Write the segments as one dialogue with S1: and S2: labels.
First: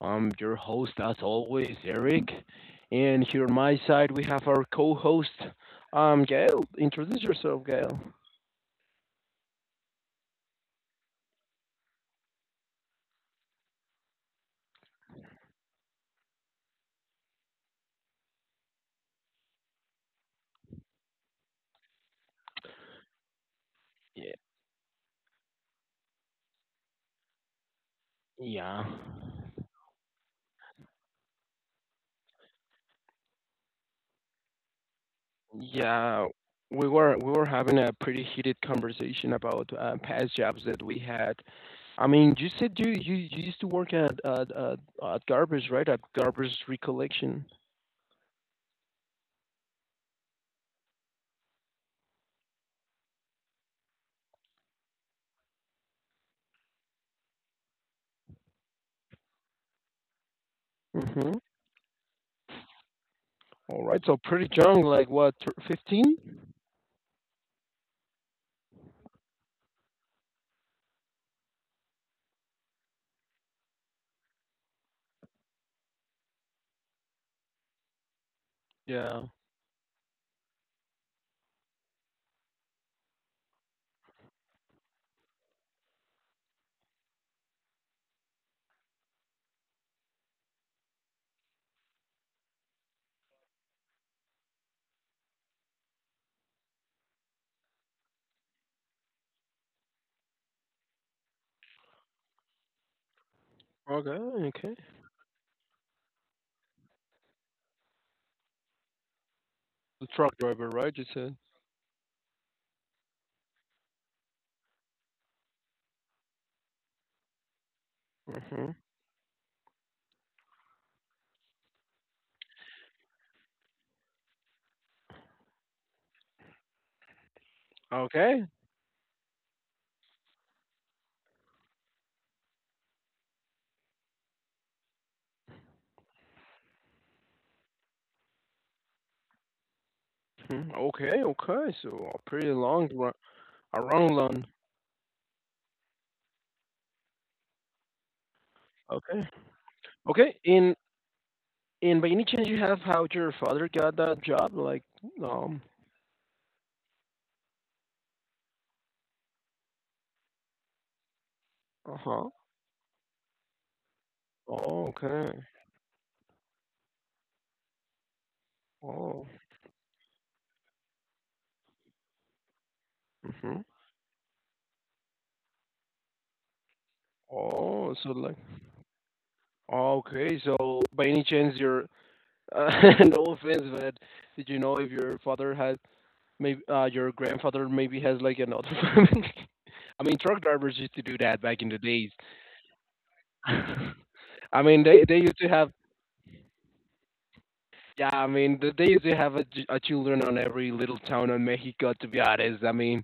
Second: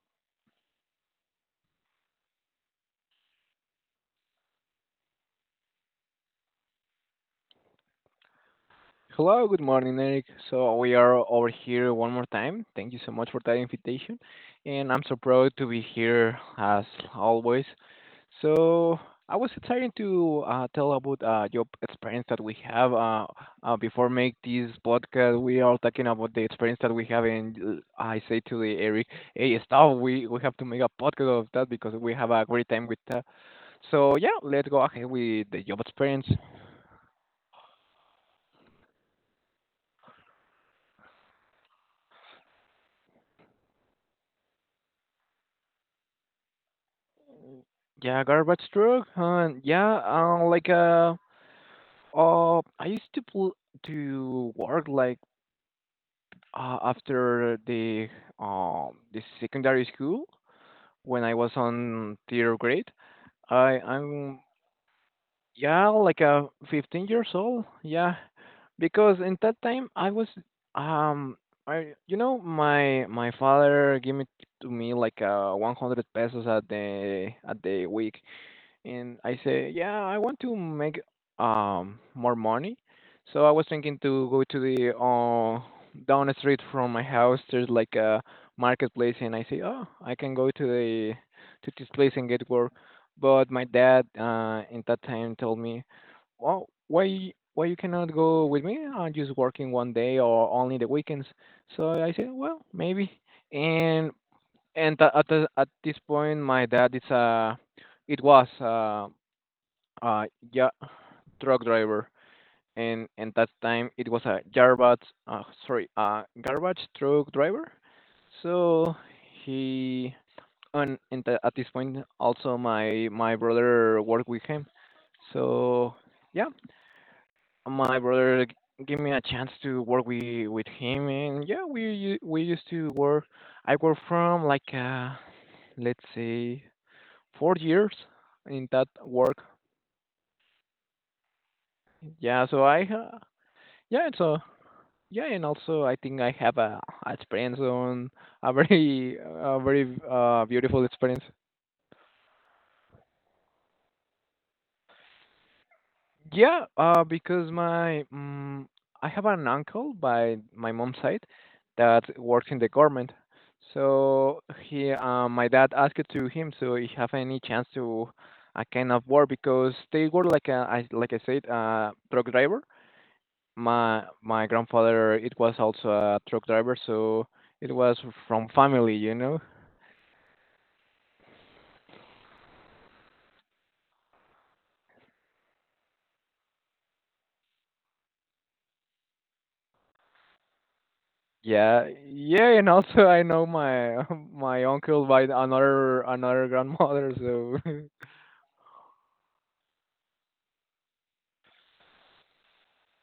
S1: I'm your host, as always, Eric. And here on my side, we have our co host, Gail. Introduce yourself, Gail.
S2: Hello, good morning, Eric. So we are over here one more time. Thank you so much for that invitation, and I'm so proud to be here as always. So I was excited to tell about job experience that we have. Before
S1: Yeah.
S2: make this podcast, we are talking about the experience that we have, and I say to the
S1: Yeah.
S2: Eric, "Hey, stop! We have to make a podcast of that because we have a great time with that." So yeah, let's go ahead with the job
S1: Yeah,
S2: experience.
S1: we were having a pretty heated conversation about past jobs that we had. I mean, you said you used to work at garbage, right? At garbage recollection.
S2: Yeah, garbage truck. Huh? Yeah, I used to to work like after the secondary school when I
S1: Mhm.
S2: was on third grade. I
S1: All right, so
S2: I'm
S1: pretty young, like what,
S2: Yeah,
S1: 15?
S2: like 15 years old. Yeah, because in that time I was um I you know my father gave me to me like 100 pesos at the week and
S1: Yeah.
S2: I say, yeah, I want to make more money. So I was thinking to go to the down the street from my house. There's like a marketplace, and I say, oh, I can go to the to this place and get work. But my dad, in that time, told me, well, why you cannot go with me? I'm just working one day or only the weekends. So I said, well, maybe. And
S1: Okay. Okay.
S2: at the, at this point, my dad is a it was
S1: The
S2: uh,
S1: truck driver,
S2: yeah,
S1: right? You said.
S2: truck driver, and that time it was a garbage, sorry, a garbage truck driver.
S1: Mhm.
S2: So he at this point also my brother worked with him. So yeah, my brother
S1: Okay.
S2: g- gave me a chance to work with him, and yeah, we we used to work. I worked from like let's say 4 years in that work.
S1: Mhm. Okay. Okay. So a
S2: Yeah,
S1: pretty
S2: so I
S1: long run, a
S2: yeah,
S1: long
S2: so
S1: run.
S2: Yeah, and also I think I have a experience on
S1: Okay.
S2: a very
S1: Okay. In
S2: beautiful experience.
S1: in by any chance you have how your father got that job? Like um.
S2: Yeah, because my I have an uncle by my mom's side
S1: Uh
S2: that
S1: huh.
S2: works in the government. So
S1: Oh,
S2: he,
S1: okay.
S2: my dad asked to him, so he have any chance to a kind of
S1: Oh.
S2: work because they were like a, I, like I said, a truck driver.
S1: Mhm.
S2: My grandfather, it was also a truck driver, so it
S1: Oh.
S2: was
S1: So like.
S2: from family, you know.
S1: Okay. So by any chance your uh, no offense, but did you know if your father had maybe your grandfather maybe has like another family? I mean, truck drivers used to do that back in the
S2: Yeah,
S1: days.
S2: yeah, and also I know my
S1: I
S2: my
S1: mean, they
S2: uncle
S1: they
S2: by
S1: used to have,
S2: another another grandmother, so
S1: yeah. I mean, they used to have a children on every little town in Mexico. To be honest, I mean,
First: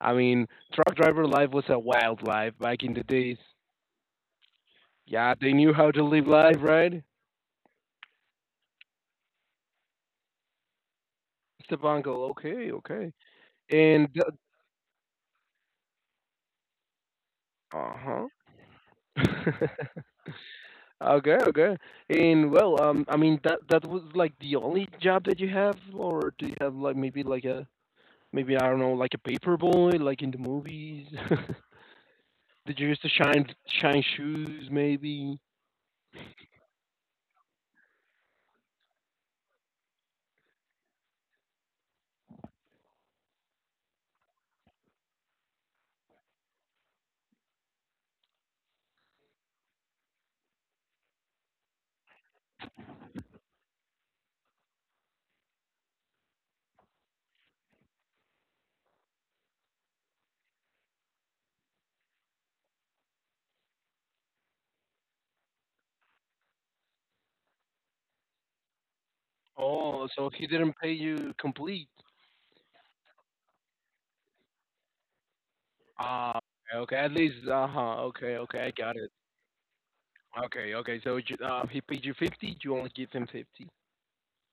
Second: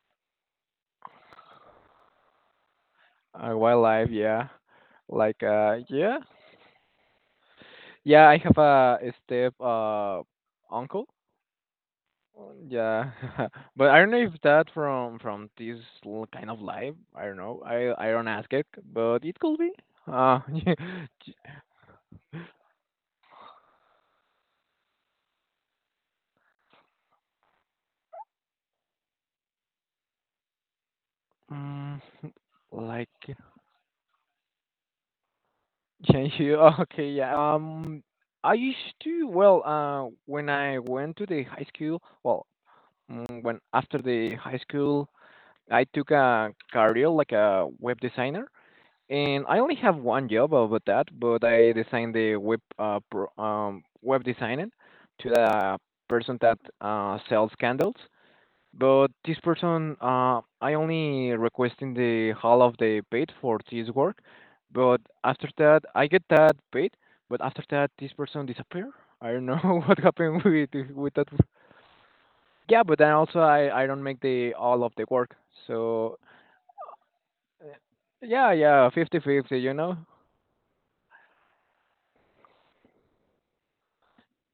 S1: I mean, truck driver life was a wild life back in the days.
S2: wildlife, yeah,
S1: Yeah,
S2: like
S1: they knew
S2: uh,
S1: how to
S2: yeah,
S1: live life, right?
S2: yeah, I have a step uncle,
S1: Esteban go, okay, okay,
S2: yeah, but I
S1: and
S2: don't know if that from this kind of life, I don't know,
S1: uh
S2: I don't ask it,
S1: huh.
S2: but it could be, yeah.
S1: Okay, okay. And well, I mean that that was like the only job that you have, or do you have like maybe like a maybe I don't know like a paper boy like in the movies?
S2: Mm,
S1: Did you use the
S2: like
S1: shine shoes maybe?
S2: Change you? Okay, yeah. I used to, well, when I went to the high school, well, when after the high school, I took a career like a web designer, and I only have one job about that, but I designed the web, web designing to the person that sells candles. But this person, I only requesting the half of the paid for this work, but after that I get that paid, but after that this person disappear. I don't know what
S1: Oh, so
S2: happened
S1: he
S2: with
S1: didn't pay
S2: with that.
S1: you complete.
S2: Yeah, but then also I don't make the all of the work. So
S1: Ah, okay. At least, uh huh. Okay,
S2: yeah,
S1: okay. I
S2: yeah,
S1: got it.
S2: 50 50, you know.
S1: Okay, okay. So he paid you 50. You only give him 50.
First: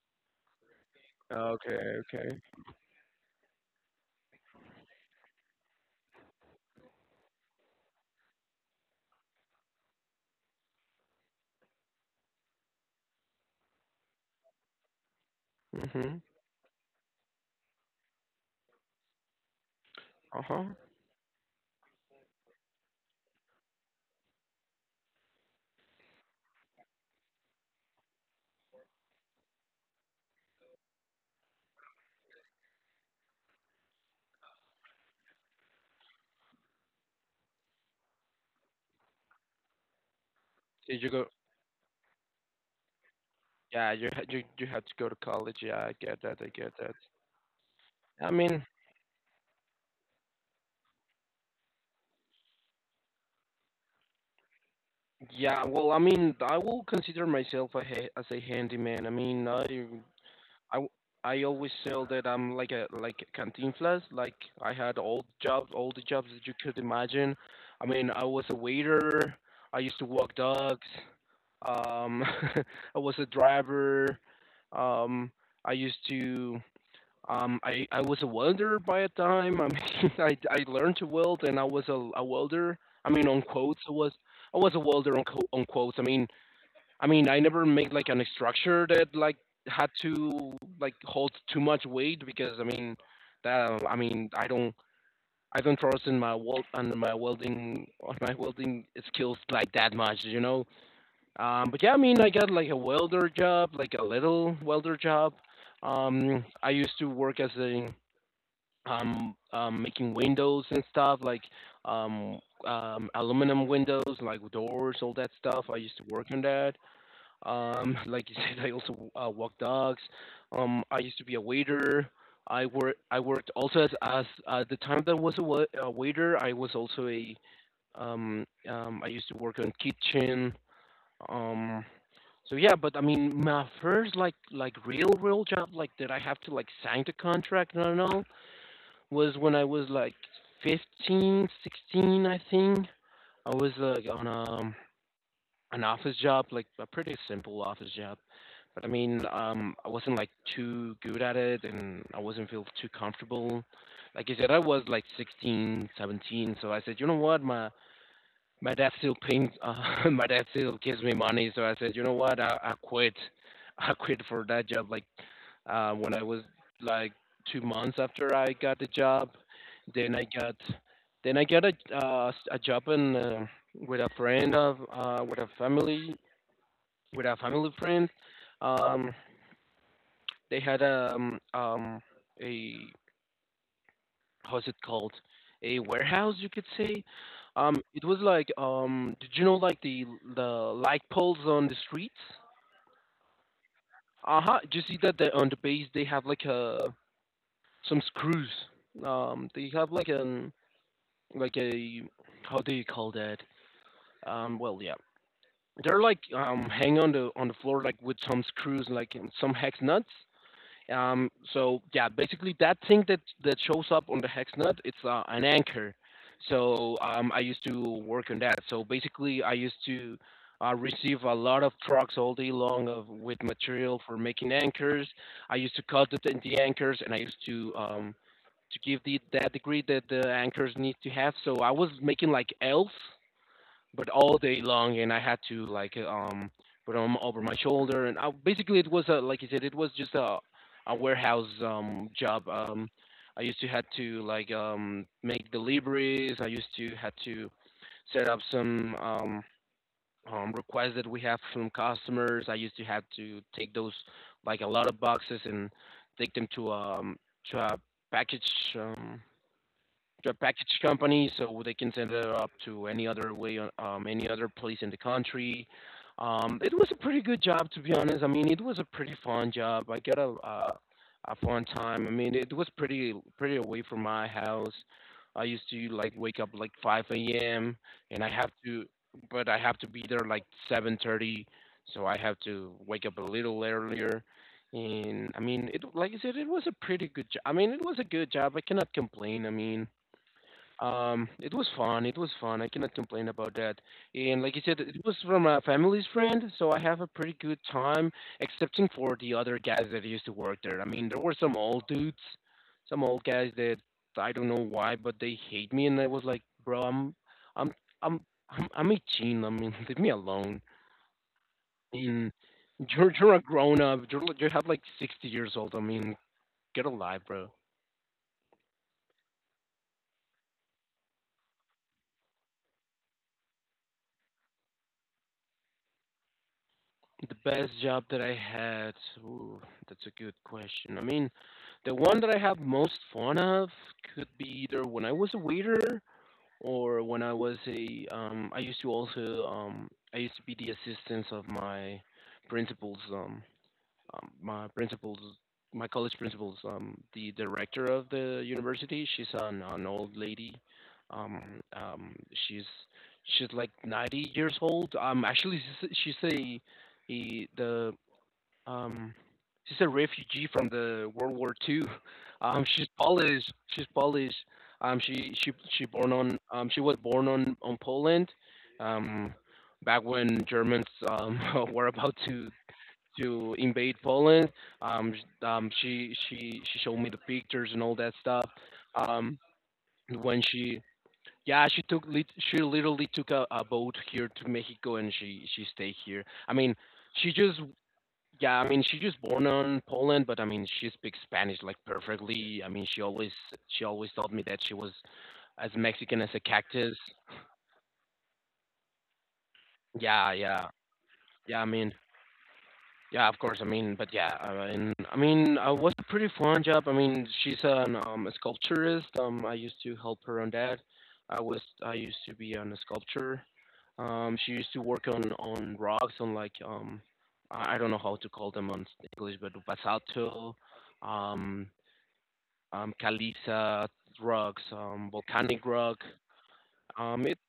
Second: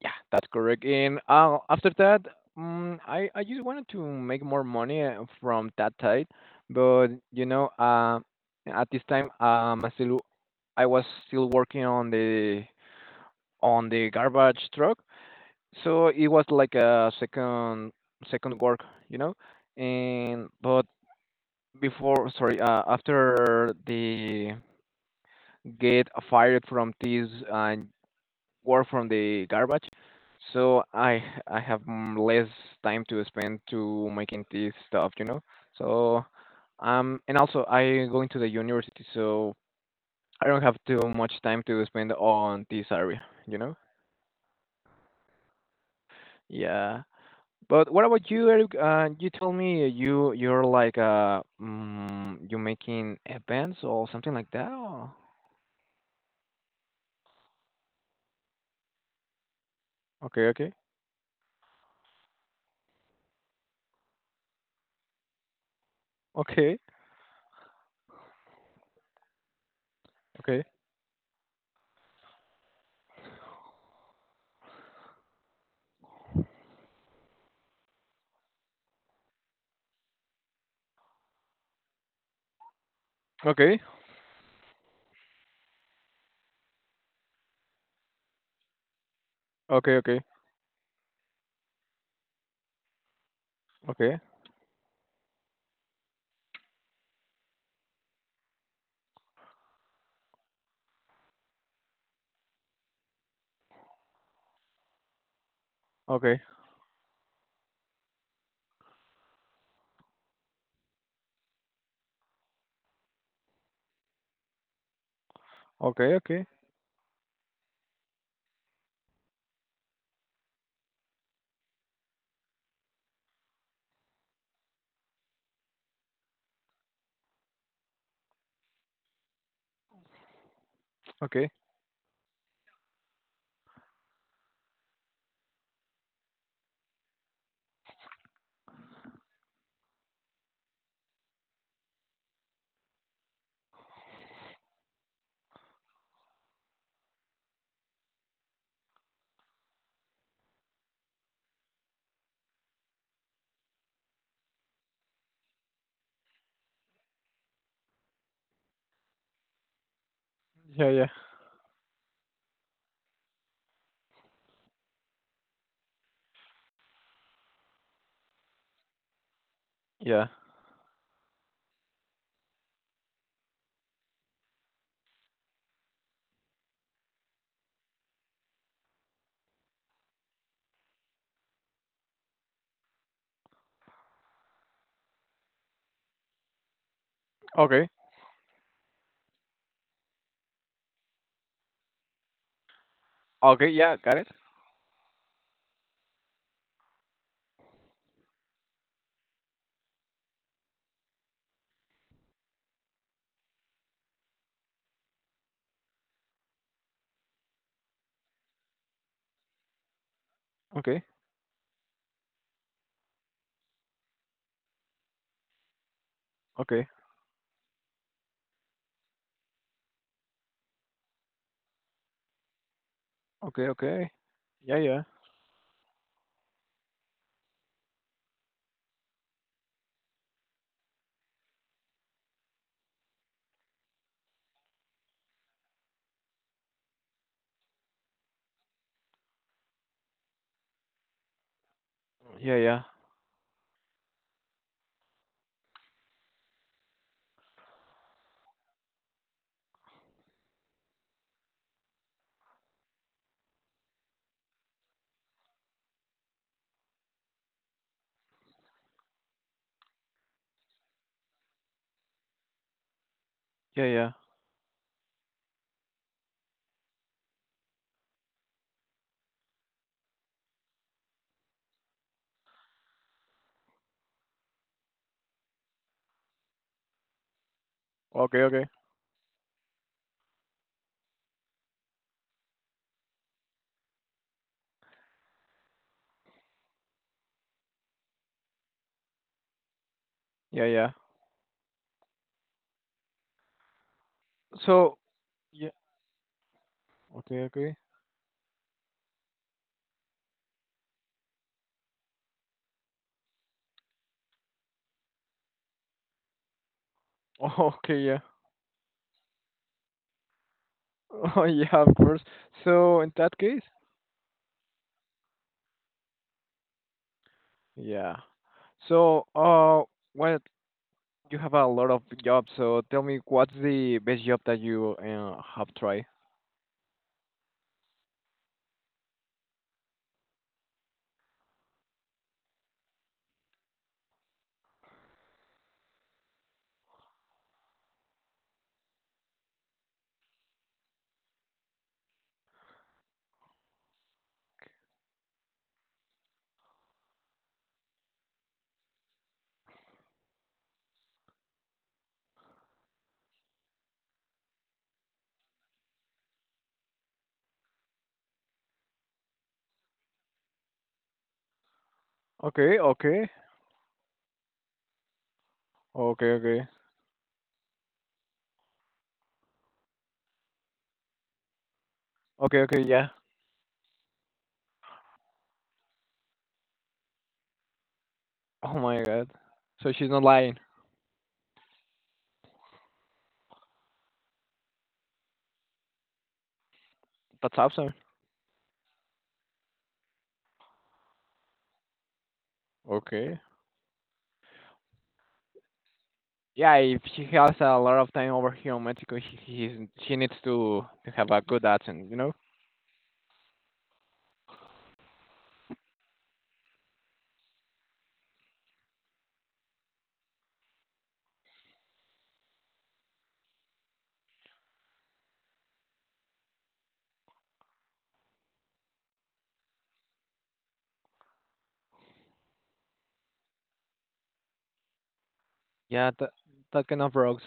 S2: Yeah, that's correct. And
S1: Okay,
S2: after that,
S1: okay.
S2: I just wanted to make more money from that side, but you know, at this time, I still I was still working on the garbage truck, so
S1: Mhm.
S2: it was like a second second work, you know.
S1: Uh
S2: And
S1: huh.
S2: but Before, sorry, after the get fired from this work from the garbage. So I have less time to spend to making this stuff, you know. So and also I going to the university, so I don't have too
S1: Did you go?
S2: much time to spend on this area, you know.
S1: Yeah, you ha- you had to go to college. Yeah, I get that. I get that.
S2: Yeah. But what
S1: I
S2: about you,
S1: mean,
S2: Eric? You told me you're like you making events or something like that. Or?
S1: yeah. Well, I mean, I will consider myself as a handyman. I mean,
S2: Okay,
S1: I
S2: okay,
S1: w- I always feel that I'm like a cantinflas. Like I had all jobs, all the jobs that you could
S2: okay,
S1: imagine. I mean, I was a waiter. I used to walk
S2: okay,
S1: dogs. Um, I was a driver. Um, I used to. I was a welder by a time. I mean, I learned to weld, and I was a welder. I mean, on
S2: okay,
S1: quotes, I was a welder on quotes. I mean, I never made like an structure that like had
S2: okay,
S1: to like hold too much weight, because I mean that I
S2: okay,
S1: mean I don't trust in my weld under my welding on my welding skills like that much, you know. But yeah, I mean I got like a welder job, like a little welder job.
S2: okay, okay,
S1: I used to work as a making windows and stuff like um aluminum windows like doors all that stuff I used to
S2: okay,
S1: work on
S2: okay,
S1: that. Like you said, I also walk dogs. I used to be a waiter. I worked also as the time that I was a waiter. I was also a. I used to work on kitchen.
S2: okay.
S1: Um. So yeah, but I mean, my first real job like that I have to like sign the contract and all was when I was like 15, 16, I think. I was like on a an office job, like a pretty simple office job. But I mean, I wasn't like too good at it and I wasn't feel too comfortable. Like I said, I was like 16, 17. So I said, you know what? My dad still pays, my dad still
S2: Yeah,
S1: gives
S2: yeah,
S1: me money. So I said, you know what? I quit. I quit for that job. Like, when I was like 2 months after I got the job, then I
S2: yeah.
S1: got, then I got a job in, with a friend of, with a family friend. Um, they had a, how's it called? A warehouse, you could say.
S2: Okay,
S1: It was like did you know like the light poles on the streets?
S2: okay, yeah, got it.
S1: Uh huh. Do you see that on the base they have like a some screws? They have like a, how do you call that? Well, yeah, they're like hang on the floor like with some screws like and some hex nuts.
S2: Okay,
S1: So yeah, basically that thing that shows up on the HexNut, it's an anchor.
S2: okay,
S1: So I used to work on that. So basically, I used to receive a lot of trucks all day long of with
S2: okay,
S1: material
S2: okay.
S1: for making
S2: Yeah, yeah,
S1: anchors. I used to cut the anchors, and I used to give the that degree that the anchors need to have. So I was making like elves but all day long, and I had to like put them over my shoulder, and basically it was a, like you said, it was just a warehouse job.
S2: yeah, yeah,
S1: I used to had to like make deliveries. I used to had to set up some requests that we have from customers. I used to have to take those like a lot of boxes and take them to a package, they're a package company, so they can send it up to any other way,
S2: yeah, yeah.
S1: any other place in the country. It was a pretty good job, to be honest. I mean, it was a pretty fun job. I got a fun time. I mean, it was pretty pretty away from my house. I used to like wake up like 5 a.m., and
S2: Okay, okay,
S1: but I have to be there like 7:30, so I have to wake up a little earlier. And I mean, it like I said, it was a pretty good job. I mean, it was a good job. I cannot complain. I mean,
S2: yeah, yeah.
S1: it was fun. It was fun. I cannot complain about that. And like you said,
S2: So,
S1: it was from a
S2: yeah,
S1: family's friend, so I have a pretty
S2: okay,
S1: good
S2: okay,
S1: time, excepting for the other guys that used to work there. I mean, there were some old dudes, some old guys that I don't know why, but they hate me, and I was like, bro, I'm,
S2: okay, yeah,
S1: I'm, I'm 18. I mean, leave me alone.
S2: oh yeah, of
S1: I
S2: course.
S1: mean,
S2: So in
S1: you're
S2: that
S1: a
S2: case,
S1: grown up. You have like 60 years old. I mean, get a life, bro.
S2: yeah. So, well, you have a lot of jobs. So tell me, what's the best job that you have tried?
S1: The best job that I had, ooh, that's a good question. I mean, the one that I have most fun of could be either when I was a waiter or when I was I used to also, I used to be the assistant of my principal's, my principals, my college principals, the director of the university, she's an old lady. Um, um, she's she's like 90 years old. Actually, she's, a, a the um, she's a refugee from the World War Two.
S2: Okay,
S1: She's
S2: okay,
S1: Polish. She's Polish. She born
S2: okay,
S1: on,
S2: okay,
S1: she was born on Poland. Um, back when Germans were about
S2: okay, okay. Yeah.
S1: to invade Poland. She showed me the pictures and all that stuff.
S2: Oh my God.
S1: Um,
S2: So she's not
S1: when
S2: lying.
S1: she, yeah, she literally took a boat here to Mexico, and she stayed here. I mean she
S2: That's
S1: just,
S2: awesome.
S1: yeah, I mean she just born on Poland, but I mean she speaks Spanish like perfectly. I mean
S2: Okay.
S1: she always told me that she was as Mexican as a
S2: Yeah,
S1: cactus.
S2: if she has a lot of time over here in Mexico, she
S1: Yeah
S2: needs
S1: yeah
S2: to have a
S1: yeah I
S2: good
S1: mean,
S2: accent, you know?
S1: yeah, of course. I mean, but yeah, was a pretty fun job. I mean, she's an a sculpturist. I used to help her on that. I used to be on a sculpture. She used to work on rocks on like I don't know how to call them on English, but basalto, um, caliza rocks, volcanic rock.
S2: Yeah, that kind of
S1: Um, it's
S2: rocks.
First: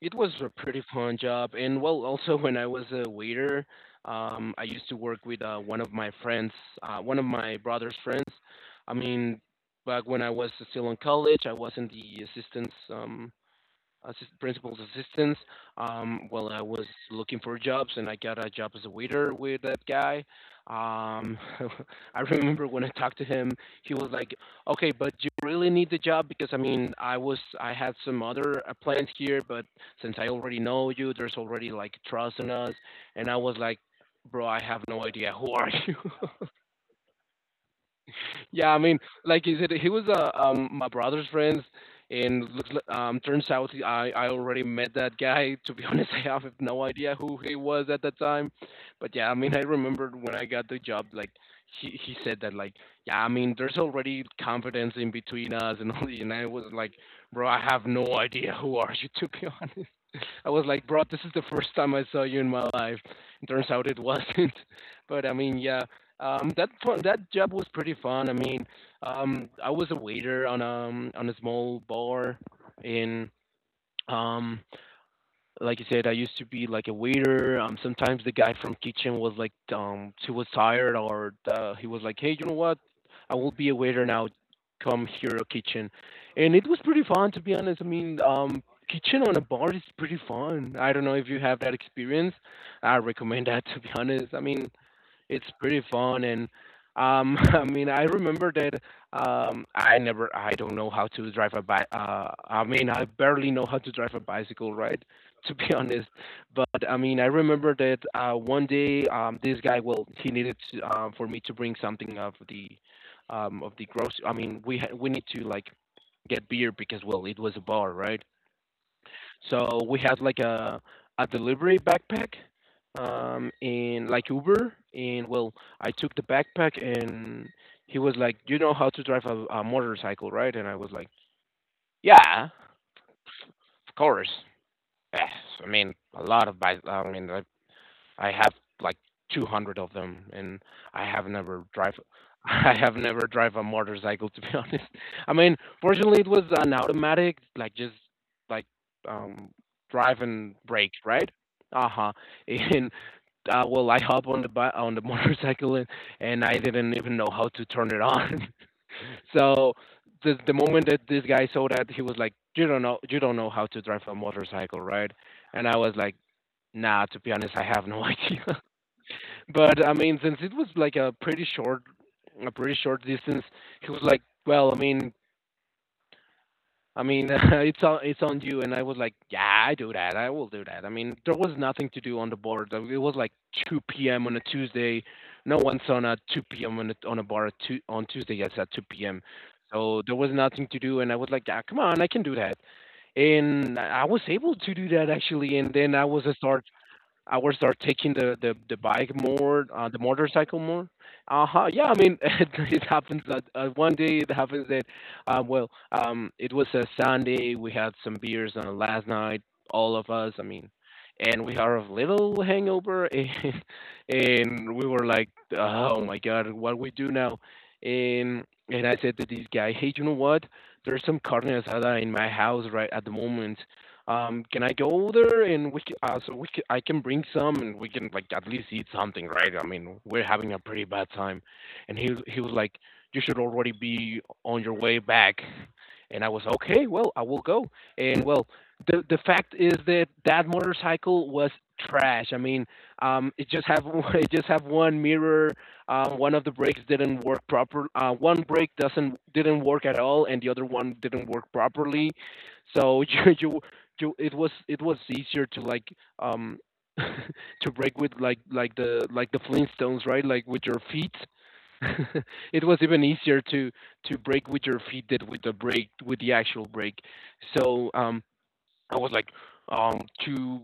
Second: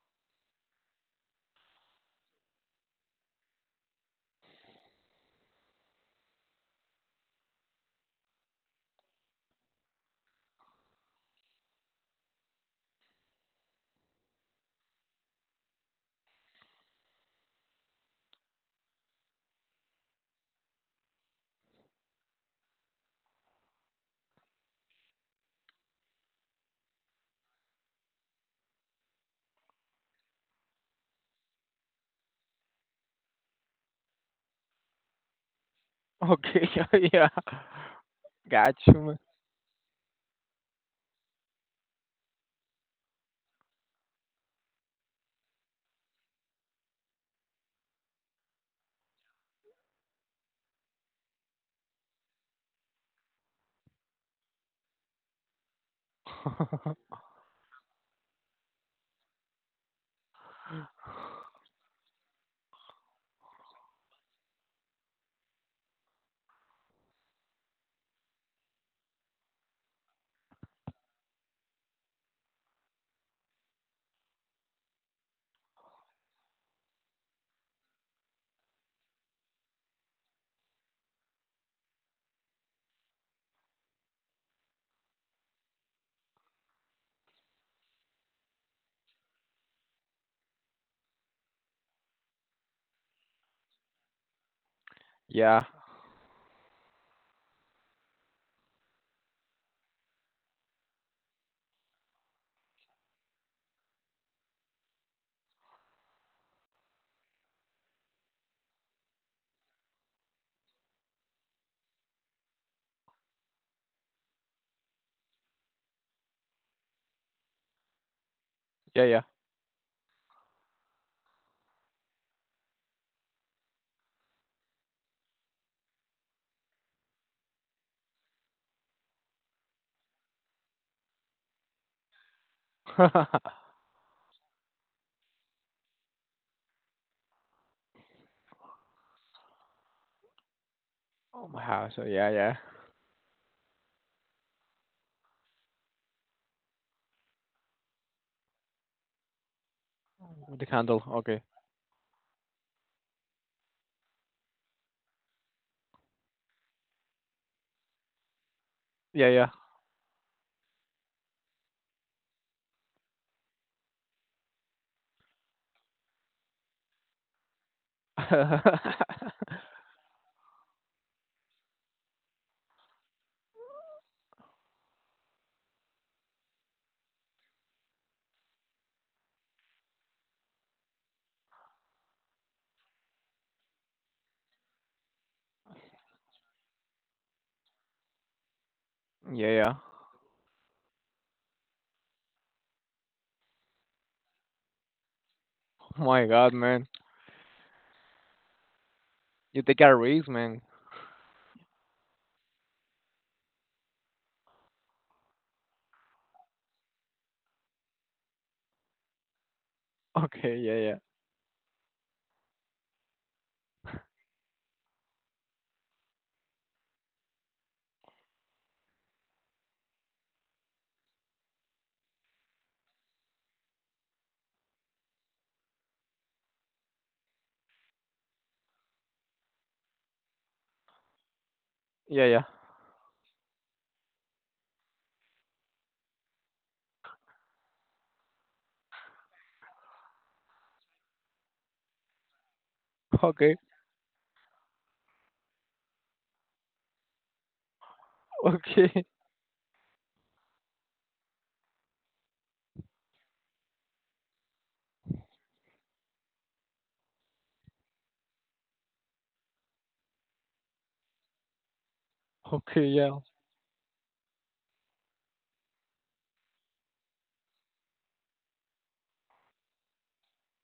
S1: it was a pretty fun job. And well, also when I was a waiter, I used to work with one of my friends, one of my brother's friends. I mean, back when I was still in college, I was in the assistants. Principal's assistants. Well, I was looking for jobs and I got a job as a waiter with that guy. Um, I remember when I talked to him, he was like, "Okay, but you really need the job because I mean, I had some other plans here, but since I already know you, there's already like trust in us." And I was like, "Bro, I have no idea who are you."
S2: Okay, yeah.
S1: Yeah,
S2: Got
S1: I
S2: you,
S1: mean,
S2: man.
S1: like you said, he was my brother's friend, and turns out I already met that guy. To be honest, I have no idea who he was at that time, but yeah, I mean, I remembered when I got the job, like he said that like yeah, I mean, there's already confidence in between us and all, and I was like, bro, I have no idea who are you to be honest. I was like, bro, this is the first time I saw you in my life. It turns out it wasn't. But I mean, yeah, that job was pretty fun. I mean, I was a waiter on a small bar in um like you said, I used to be like a waiter. Sometimes the guy from kitchen was like, he was tired, or he was like, "Hey, you know what? I will be a waiter now. Come here, kitchen." And it was pretty fun, to be honest. I mean, kitchen on a bar is pretty fun. I don't know if you have that experience. I recommend that, to be honest. I mean, it's
S2: yeah,
S1: pretty fun and I mean I remember that I don't know how to drive a bike. I mean I barely know how to drive a bicycle, right? To be honest, but I mean I remember that one day this guy, well, he needed to, for me to bring something of the grocery. I mean, we need to like get beer because, well, it was a bar, right?
S2: yeah, yeah.
S1: So we had like a delivery backpack, in like Uber, and well, I took the backpack, and he was like, "You know how to drive a motorcycle, right?" And I was like, "Yeah,
S2: Oh
S1: of course." Eh, I mean, a lot of bike. I mean, I have like 200 of them, and I have
S2: my
S1: never
S2: house.
S1: drive.
S2: So yeah, yeah.
S1: I have never drive a motorcycle, to be honest. I mean, fortunately, it was an automatic, like just like um, drive and
S2: With the
S1: brake,
S2: candle.
S1: right?
S2: Okay.
S1: Uh huh. And well, I hop on the motorcycle, and I didn't even know how to turn it on.
S2: Yeah,
S1: So the moment that this guy saw that, he was like, "You don't know how to drive a motorcycle, right?" And I was like, "Nah, to be honest, I have no idea."
S2: yeah.
S1: But I mean, since it was like a pretty short distance, he was like, "Well, I mean, it's on you." And I was like, "Yeah, I do that. I will do that." I mean, there was nothing to do on the board. It was like 2 p.m. on a Tuesday. No one's on a 2 p.m. on a bar at two, on Tuesday. Yes, at 2 p.m.
S2: yeah, yeah.
S1: So there was nothing to do, and I was like, "Yeah, come on, I can do that." And I was able to do that, actually. And then
S2: Oh my god, man.
S1: I will start taking the bike
S2: You
S1: more,
S2: take a
S1: the
S2: risk,
S1: motorcycle
S2: man.
S1: more. Uh huh. Yeah, I mean, it happens that one day it happens that, well, it was a Sunday. We had some beers, last night, all of us. I
S2: Okay,
S1: mean,
S2: yeah, yeah.
S1: and we are a little hangover, and we were like, oh my god, what we do now? And I said to this guy, hey, you know what? There's some carne asada in my house right at the moment. Can I go there and we can, so we can, I can bring some and we can like at least eat something, right? I mean, we're having a pretty bad time. And he
S2: Yeah,
S1: he
S2: yeah.
S1: was like, you should already be on your way back. And I was okay, well, I will go. And well, the fact is that that motorcycle was trash. I mean, it
S2: Okay.
S1: just have it just have one mirror. One of the brakes didn't work proper. One brake
S2: Okay.
S1: doesn't didn't work at all, and the other one didn't work properly. So you it was easier to like um to break with like the Flintstones, right? Like with your feet. It was
S2: Okay,
S1: even
S2: yeah.
S1: easier to break with your feet than with the break with the actual break. So I was like to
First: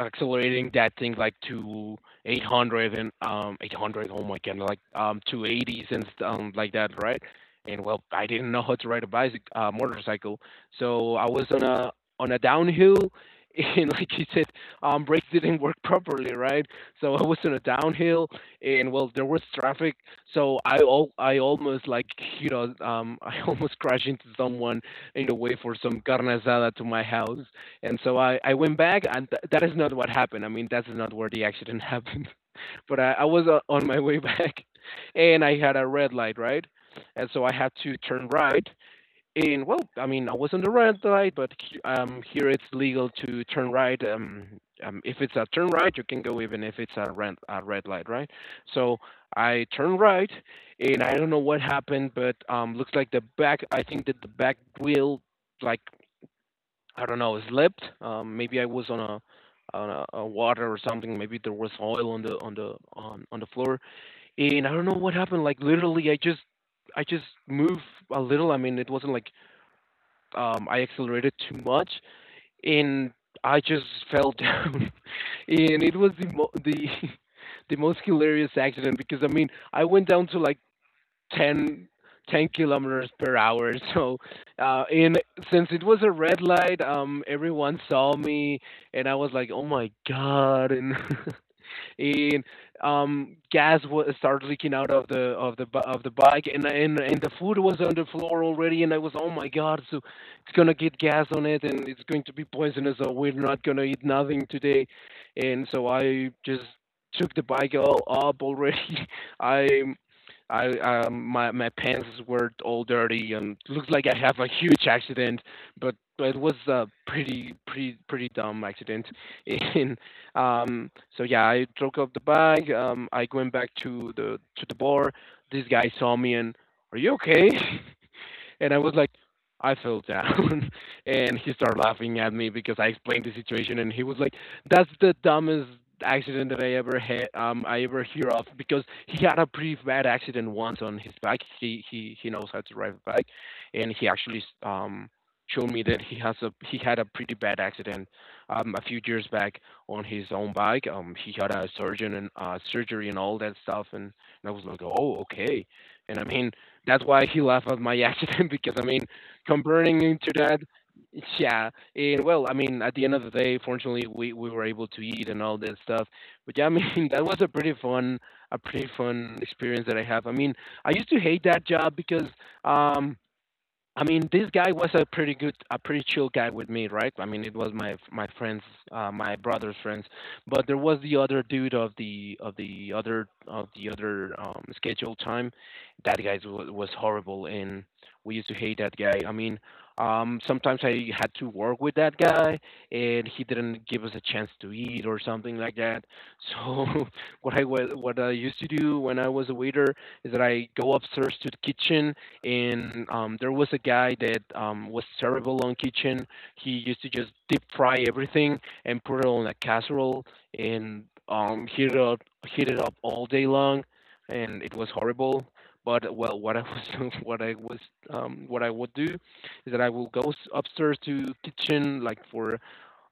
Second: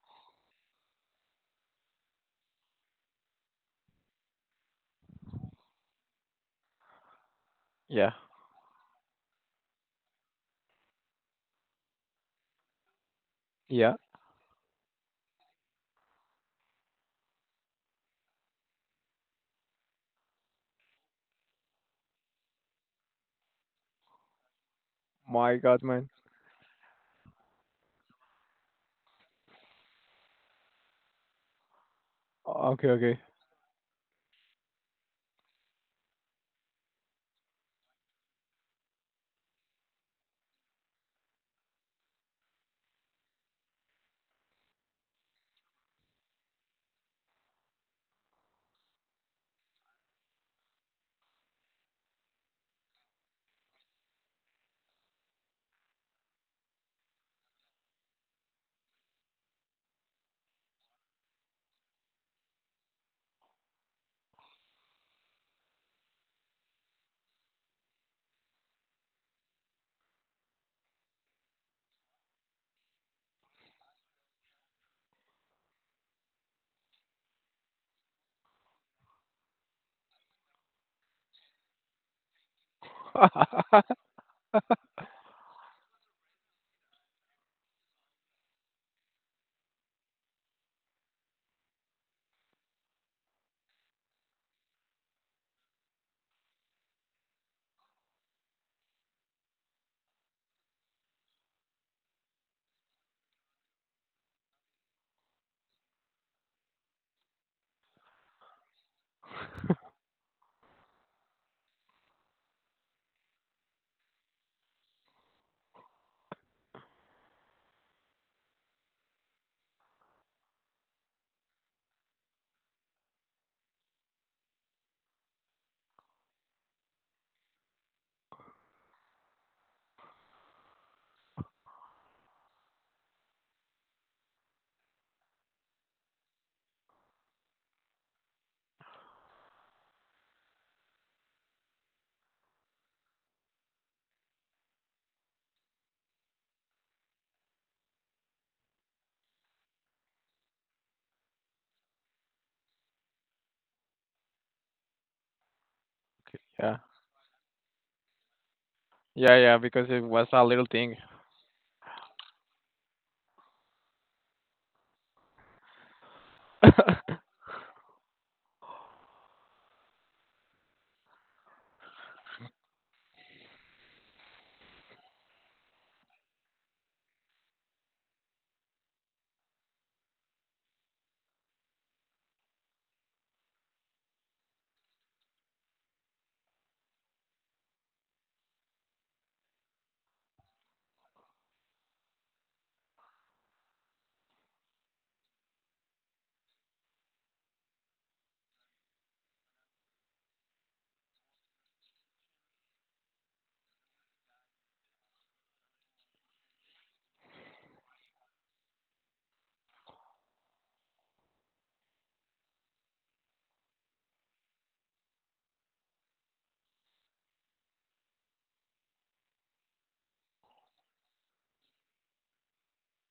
S1: accelerating that thing like to 800 and 800, oh my god, like 280s and like that, right? And well,
S2: Yeah.
S1: I didn't know how to ride a bicycle, motorcycle. So I was on a downhill, and
S2: Yeah.
S1: like you said, brakes didn't work properly, right? So I was on a downhill, and well, there was traffic. So I almost like I almost crashed into someone in the
S2: My
S1: way for
S2: god,
S1: some
S2: man.
S1: carne asada to my house. And so I went back, and that is not what happened. I mean, that is not where the accident happened.
S2: Oh, okay,
S1: But I,
S2: okay.
S1: I was on my way back, and I had a red light, right? And so I had to turn right. And well, I mean, I was on the red light, but here it's legal to turn right. If it's a turn right, you can go even if it's a red light, right? So I turned right, and I don't know what happened, but looks like the back. I think that the back wheel, like, I don't know, slipped. Maybe I was on a water or something. Maybe there was oil on the on the on the floor, and I don't know what happened. Like, literally, I just moved a little. I mean, it wasn't like I accelerated too much, and I just fell down, and it was the the most hilarious accident because I mean I went down to like 10, 10 kilometers per hour. So in since it was a red light, everyone saw me, and I was like, oh my god. And and gas was started leaking out of the bike, and the food was on the floor already, and I was oh my god, so it's gonna get gas on it, and it's going to be poisonous, so we're not gonna eat nothing today. And so I just took the bike all up already. I I My pants were all dirty and looks like I have a huge accident, but it was a pretty pretty pretty dumb accident, and um, so yeah, I took off the bag. I went back to the bar. This guy saw me and, "Are you okay?" And I was like, I fell down. And he started laughing at me because I explained the situation. And he was like, that's the dumbest accident that I ever hear of because he had a pretty bad accident once on his bike. He knows how to ride a bike. And he actually, showed me that he had a pretty bad accident, a few years back, on his own bike. He had a surgeon and surgery and all that stuff, and I was like, oh, okay. And I mean,
S2: Yeah.
S1: that's why he laughed at my accident because I mean,
S2: Yeah, yeah, because
S1: comparing
S2: it
S1: him
S2: was
S1: to
S2: a
S1: that,
S2: little thing.
S1: yeah. And well, I mean, at the end of the day, fortunately, we were able to eat and all that stuff. But yeah, I mean, that was a pretty fun experience that I have. I mean, I used to hate that job because um I mean, this guy was a pretty good, a pretty chill guy with me, right? I mean, it was my friends, my brother's friends, but there was the other dude of the other scheduled time. That guy was horrible, and we used to hate that guy. I mean, sometimes I had to work with that guy, and he didn't give us a chance to eat or something like that. So what I used to do when I was a waiter is that I go upstairs to the kitchen, and there was a guy that was terrible on kitchen. He used to just deep fry everything and put it on a casserole, and heat it up all day long, and it was horrible. But well, what I was what I would do is that I will go upstairs to kitchen like for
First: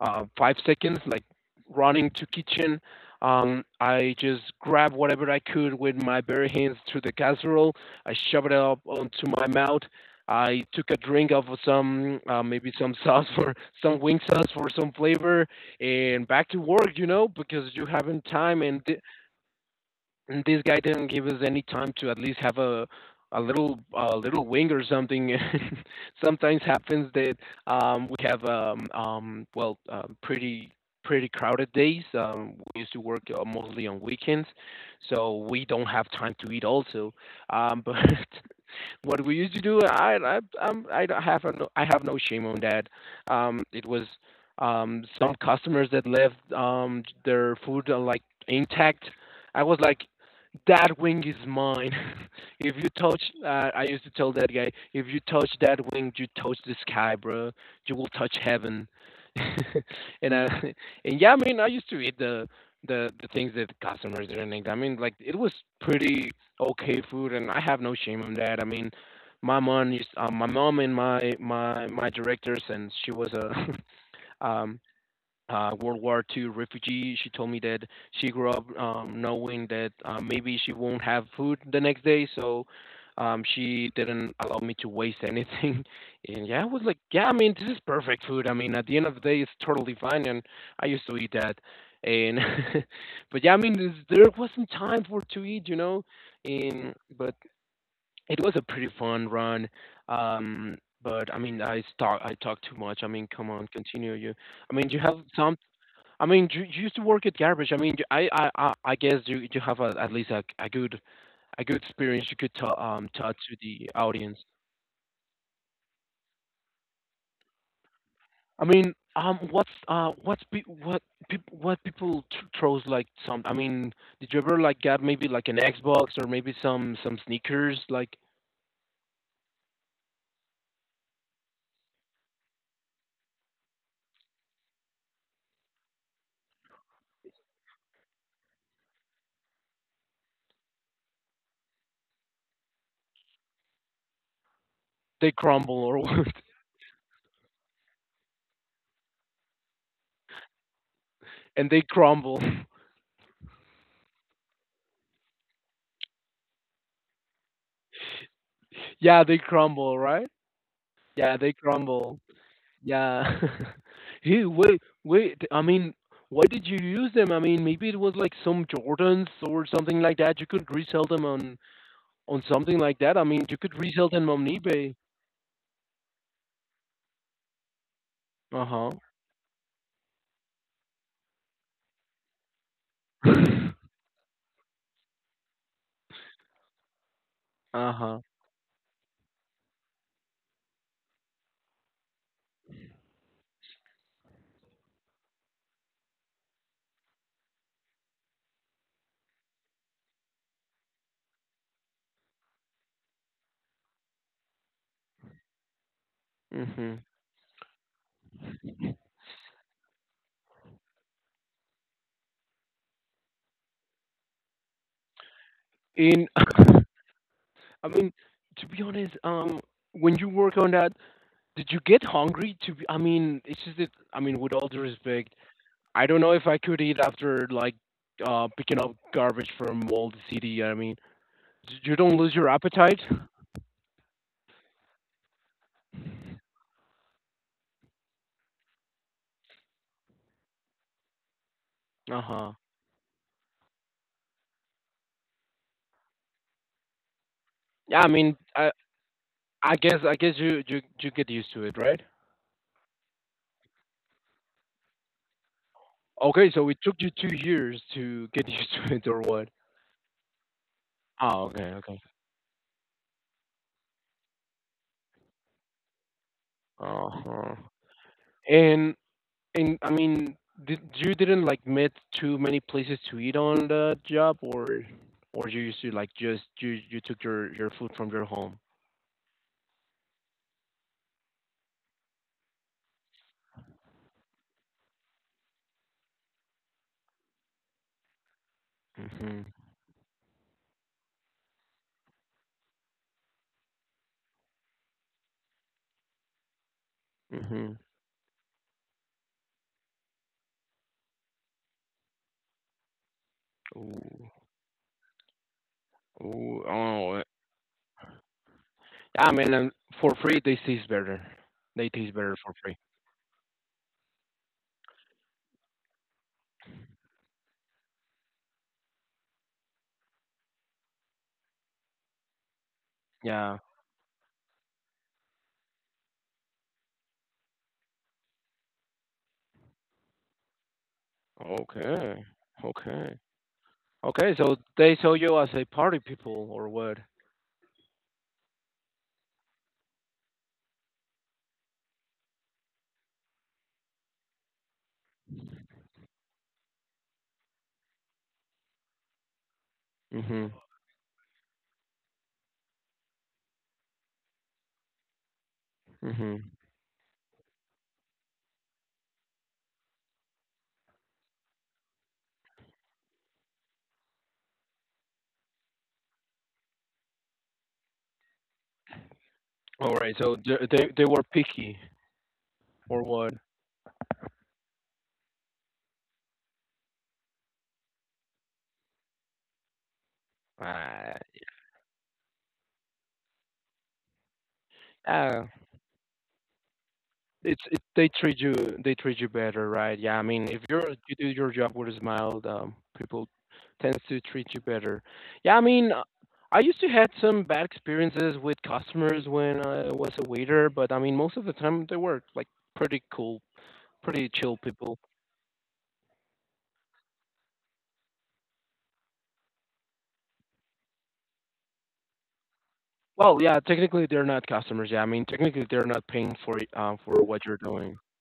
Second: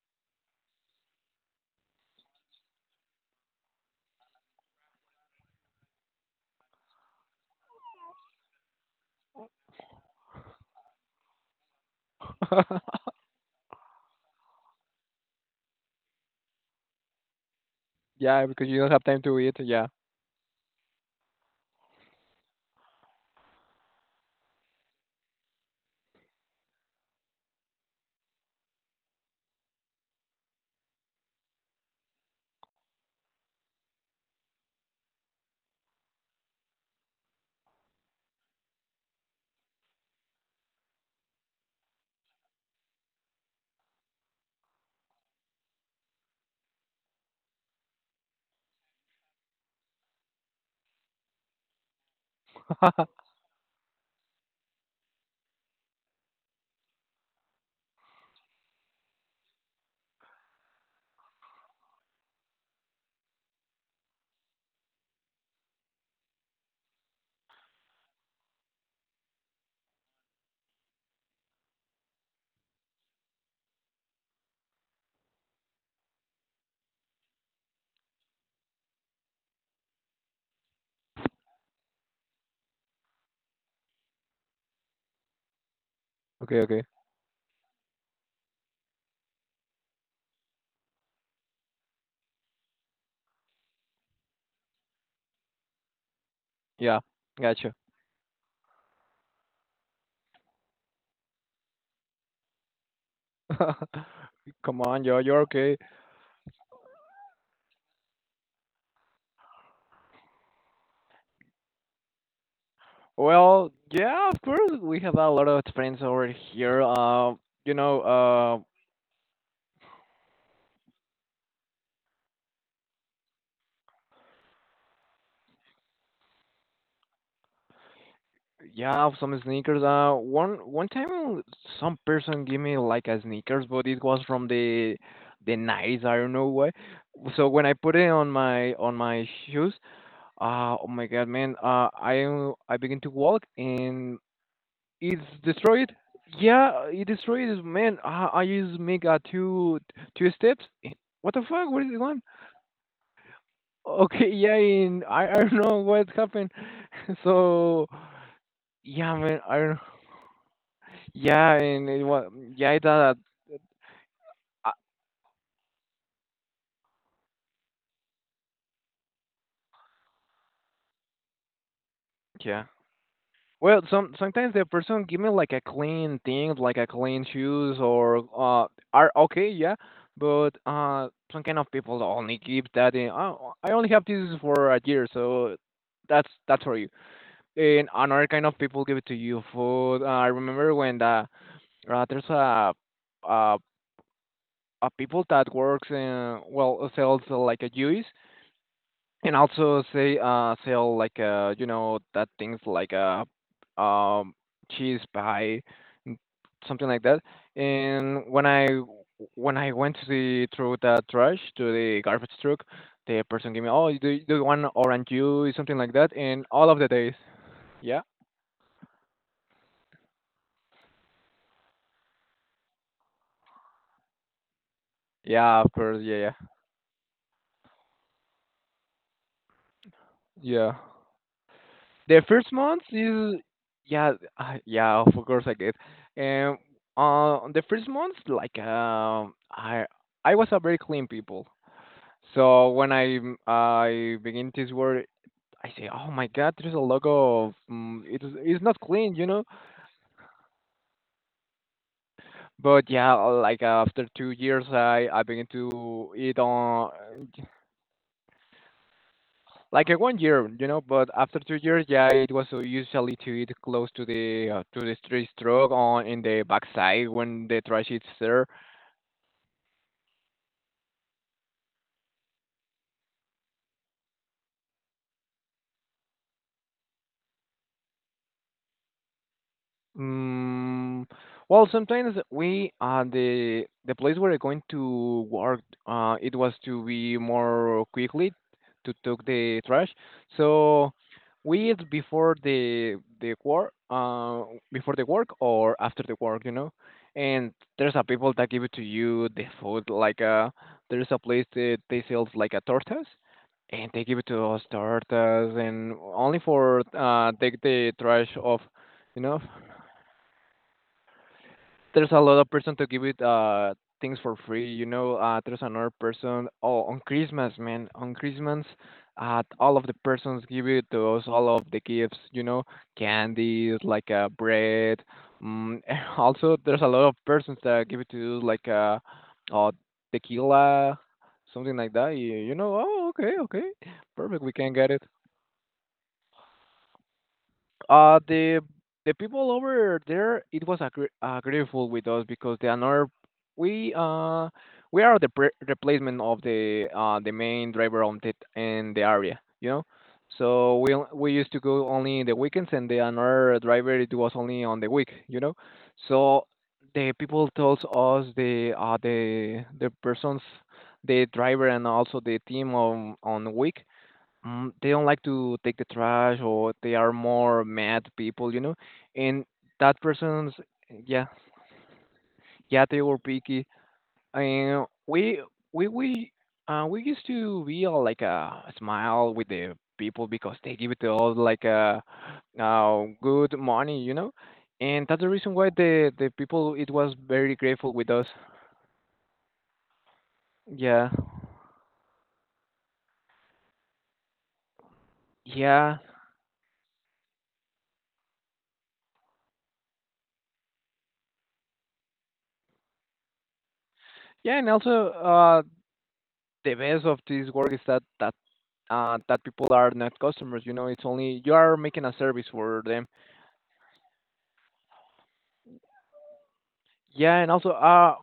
S1: 5 seconds, like running to kitchen. I just grab whatever I could with my bare hands to the casserole. I shoved it up onto my mouth. I took a drink of some, maybe some sauce for some wing sauce for some flavor, and back to work, because you haven't
S2: Yeah,
S1: time,
S2: because you
S1: and,
S2: don't
S1: th-
S2: have time to eat. Yeah.
S1: and this guy didn't give us any time to at least have a little wing or something. Sometimes happens that we have well, pretty crowded days. We used to work mostly on weekends, so we don't have time to eat also. But what we used to do. I have no shame on that. It was some customers that left their food like intact. I was like, that wing is mine. if you touch, I used to tell that guy, if you touch that wing, you touch the sky, bro. You will touch heaven. and I, and yeah, I mean, I used to eat the things that customers didn't eat. I mean, like it was pretty okay food, and I have no shame on that. I mean, my mom and my directors, and she was a um World War II refugee. She told me that she grew up, knowing that maybe she won't have food the next day, so she didn't allow me to waste anything. And
S2: Okay,
S1: yeah, I
S2: okay.
S1: was like, yeah, I mean, this is perfect food. I mean, at the end of the day, it's totally fine, and I used to eat that. And but yeah, I mean, there wasn't time for to eat. And
S2: Yeah,
S1: but
S2: gotcha.
S1: it was a pretty fun run. But I mean, I talk too much. I mean, come on, continue. I
S2: Come
S1: mean, do you
S2: on, yo,
S1: have
S2: you're
S1: some
S2: okay.
S1: I mean, you used to work at garbage. I mean, I guess you have at least a good experience you could tell to
S2: Well,
S1: the
S2: yeah,
S1: audience.
S2: of course, we have a lot of friends over here. You know, uh,
S1: I mean, what people throws like some? I mean, did you ever like get maybe like an Xbox or maybe some sneakers like
S2: Yeah, some sneakers. One one time, some person gave me like a sneakers, but it was from the 90s. I don't know why. So when I put it on my shoes, oh my god, man! I begin to walk and it's
S1: they crumble
S2: destroyed.
S1: or what?
S2: Yeah, it destroyed it, man. I just make two steps. And what the fuck?
S1: And
S2: What
S1: they
S2: is it going?
S1: crumble.
S2: Okay, yeah, and I don't know what happened. So yeah,
S1: Yeah, they
S2: man, I don't.
S1: crumble, right? Yeah,
S2: Yeah,
S1: they
S2: and it
S1: crumble.
S2: was yeah, it
S1: Yeah. Hey,
S2: uh,
S1: wait, wait. I mean, why did you use them? I mean, maybe it was like some Jordans or something like that. You could resell them on
S2: yeah.
S1: something like that. I mean, you could
S2: Well,
S1: resell
S2: some
S1: them on
S2: sometimes the
S1: eBay.
S2: person give me like a clean thing, like a clean shoes or
S1: Uh-huh.
S2: are okay, yeah. But some kind of people only give that in. Oh, I only have this for a year, so that's for you. And
S1: Uh-huh.
S2: another kind of people give it to you food. I remember when the there's uh a people that works in well sells like a juice. And also say sell like you know that things like um cheese pie n- something like
S1: Mhm.
S2: that. And when I When I went to the throw the trash to the garbage truck, the person gave me oh do you want orange juice something like that.
S1: In
S2: And all of the
S1: I
S2: days, yeah,
S1: mean, to be honest, when you work on that, did you get hungry? I mean, it's just that, I mean, with all due respect,
S2: yeah, of course,
S1: I
S2: yeah,
S1: don't
S2: yeah,
S1: know if I could eat after like picking up garbage from all the city.
S2: yeah.
S1: I mean, you don't
S2: The
S1: lose your
S2: first month
S1: appetite?
S2: is yeah yeah of course I guess and the first month like I was a very clean people
S1: Uh-huh.
S2: so when I begin this work I say oh my god there's a lot of
S1: Yeah, I mean,
S2: it's
S1: I
S2: not clean you know
S1: I guess I guess you get used to it, right?
S2: but yeah like after 2 years I begin to eat
S1: Okay, so it
S2: on
S1: took you 2 years to get used to it or what?
S2: like a one year, you know. But after
S1: Oh,
S2: two
S1: okay,
S2: years,
S1: okay.
S2: yeah, it was usually to eat close to the street stroke on in the backside when
S1: Uh-huh.
S2: the trash is there.
S1: And and I mean, did you didn't like met too many places to eat on the job, or you used to like just you took your food from your home?
S2: Mm, well, sometimes we the place where we're going to work it was to be more quickly to take
S1: Mhm.
S2: the trash. So we eat before the work before the work or after the work, you know. And
S1: Mhm.
S2: there's a people that give it to you the food like there's a place that they sells like a tortas and they give it
S1: Ooh.
S2: to us tortas and only
S1: Ooh.
S2: for
S1: Oh.
S2: take the trash off, you
S1: Yeah, I
S2: know
S1: mean, for free they taste better. They
S2: there's
S1: taste
S2: a
S1: better
S2: lot of
S1: for
S2: person
S1: free.
S2: to give it things for free. You know, there's another person. Oh, on Christmas, man, on Christmas, all of the persons give it to us all of the gifts. You know,
S1: Yeah.
S2: candies like bread. Mm, also, there's a lot of persons that give it to us like uh tequila, something like that.
S1: Okay.
S2: You know, oh,
S1: Okay.
S2: okay, okay,
S1: Okay.
S2: perfect. We
S1: So
S2: can get
S1: they
S2: it.
S1: saw you as a party people or what?
S2: Uh, the the people over there, it was agreeable with us because the another we uh we are the replacement of the main driver on the in the area, you know.
S1: Mhm.
S2: So we used to go only in the weekends, and the another driver it was only on the week, you know. So
S1: Mhm.
S2: the people told us the persons, the driver and also the team on week. They don't like to take the trash or they are more mad people, you know. And
S1: All
S2: that
S1: right. So
S2: person's
S1: they were
S2: Yeah,
S1: picky
S2: yeah, they
S1: or
S2: were
S1: what?
S2: picky. And we we used to be all like a smile with the people because they give it to
S1: Ah.
S2: us like a good money, you know. And that's the
S1: uh
S2: reason why the people it was very
S1: it's it,
S2: grateful with
S1: they
S2: us.
S1: treat you they treat you better, right? Yeah. I mean, if you're
S2: Yeah.
S1: you do your job with a smile, people tends to treat you better. Yeah. I mean,
S2: Yeah.
S1: I used to had some bad experiences with customers when I was a waiter, but I mean, most of the time they were like pretty cool, pretty chill
S2: Yeah, and
S1: people.
S2: also the best of this work is that people are not customers. You know, it's only you are making a service for them.
S1: Well, yeah, technically they're not customers. Yeah, I mean technically they're not paying for it, for
S2: Yeah,
S1: what you're doing.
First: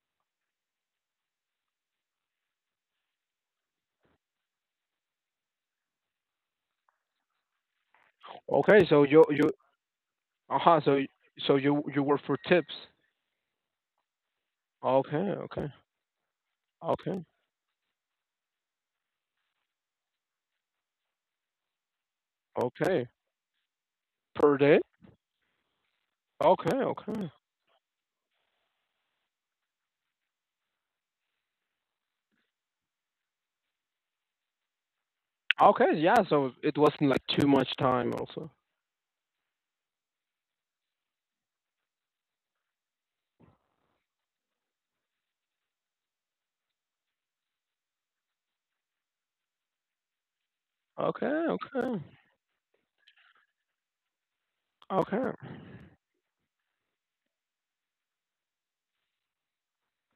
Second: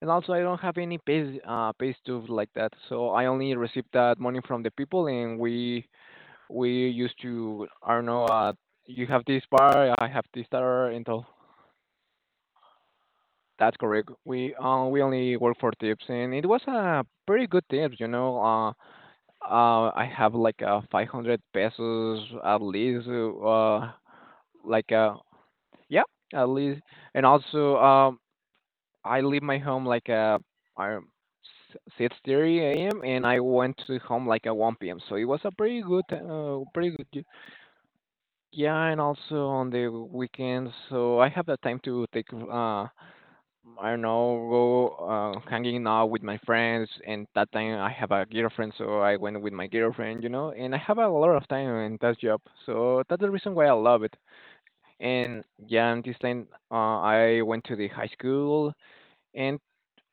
S2: and also I don't have any pay stuff like that. So I only receive that money from the people, and we used to, I don't know,
S1: Okay, so
S2: you have
S1: you
S2: this
S1: you
S2: bar, I have this
S1: uh-huh,
S2: bar,
S1: so y-
S2: and all.
S1: so you you work for tips.
S2: That's correct. We, we
S1: Okay,
S2: only work for
S1: okay,
S2: tips, and it was a
S1: okay,
S2: pretty good tips. You know, I have like a 500 pesos at
S1: okay.
S2: least,
S1: Per day?
S2: like uh Yeah, at
S1: Okay,
S2: least. And
S1: okay.
S2: also, I leave my home like I 6:30 a.m. and I went to home like at one p.m. So it was a pretty
S1: Okay,
S2: good,
S1: yeah, so it
S2: pretty good.
S1: wasn't like too much time also.
S2: Yeah, and also on the weekends, so I have the time to take, I don't know, go, hanging out with my friends. And that time I have a girlfriend, so I went with my girlfriend, you know. And I have a
S1: Okay,
S2: lot of time in
S1: okay,
S2: that job, so that's the reason why I love it.
S1: okay.
S2: And yeah, and this time, I went to the high school, and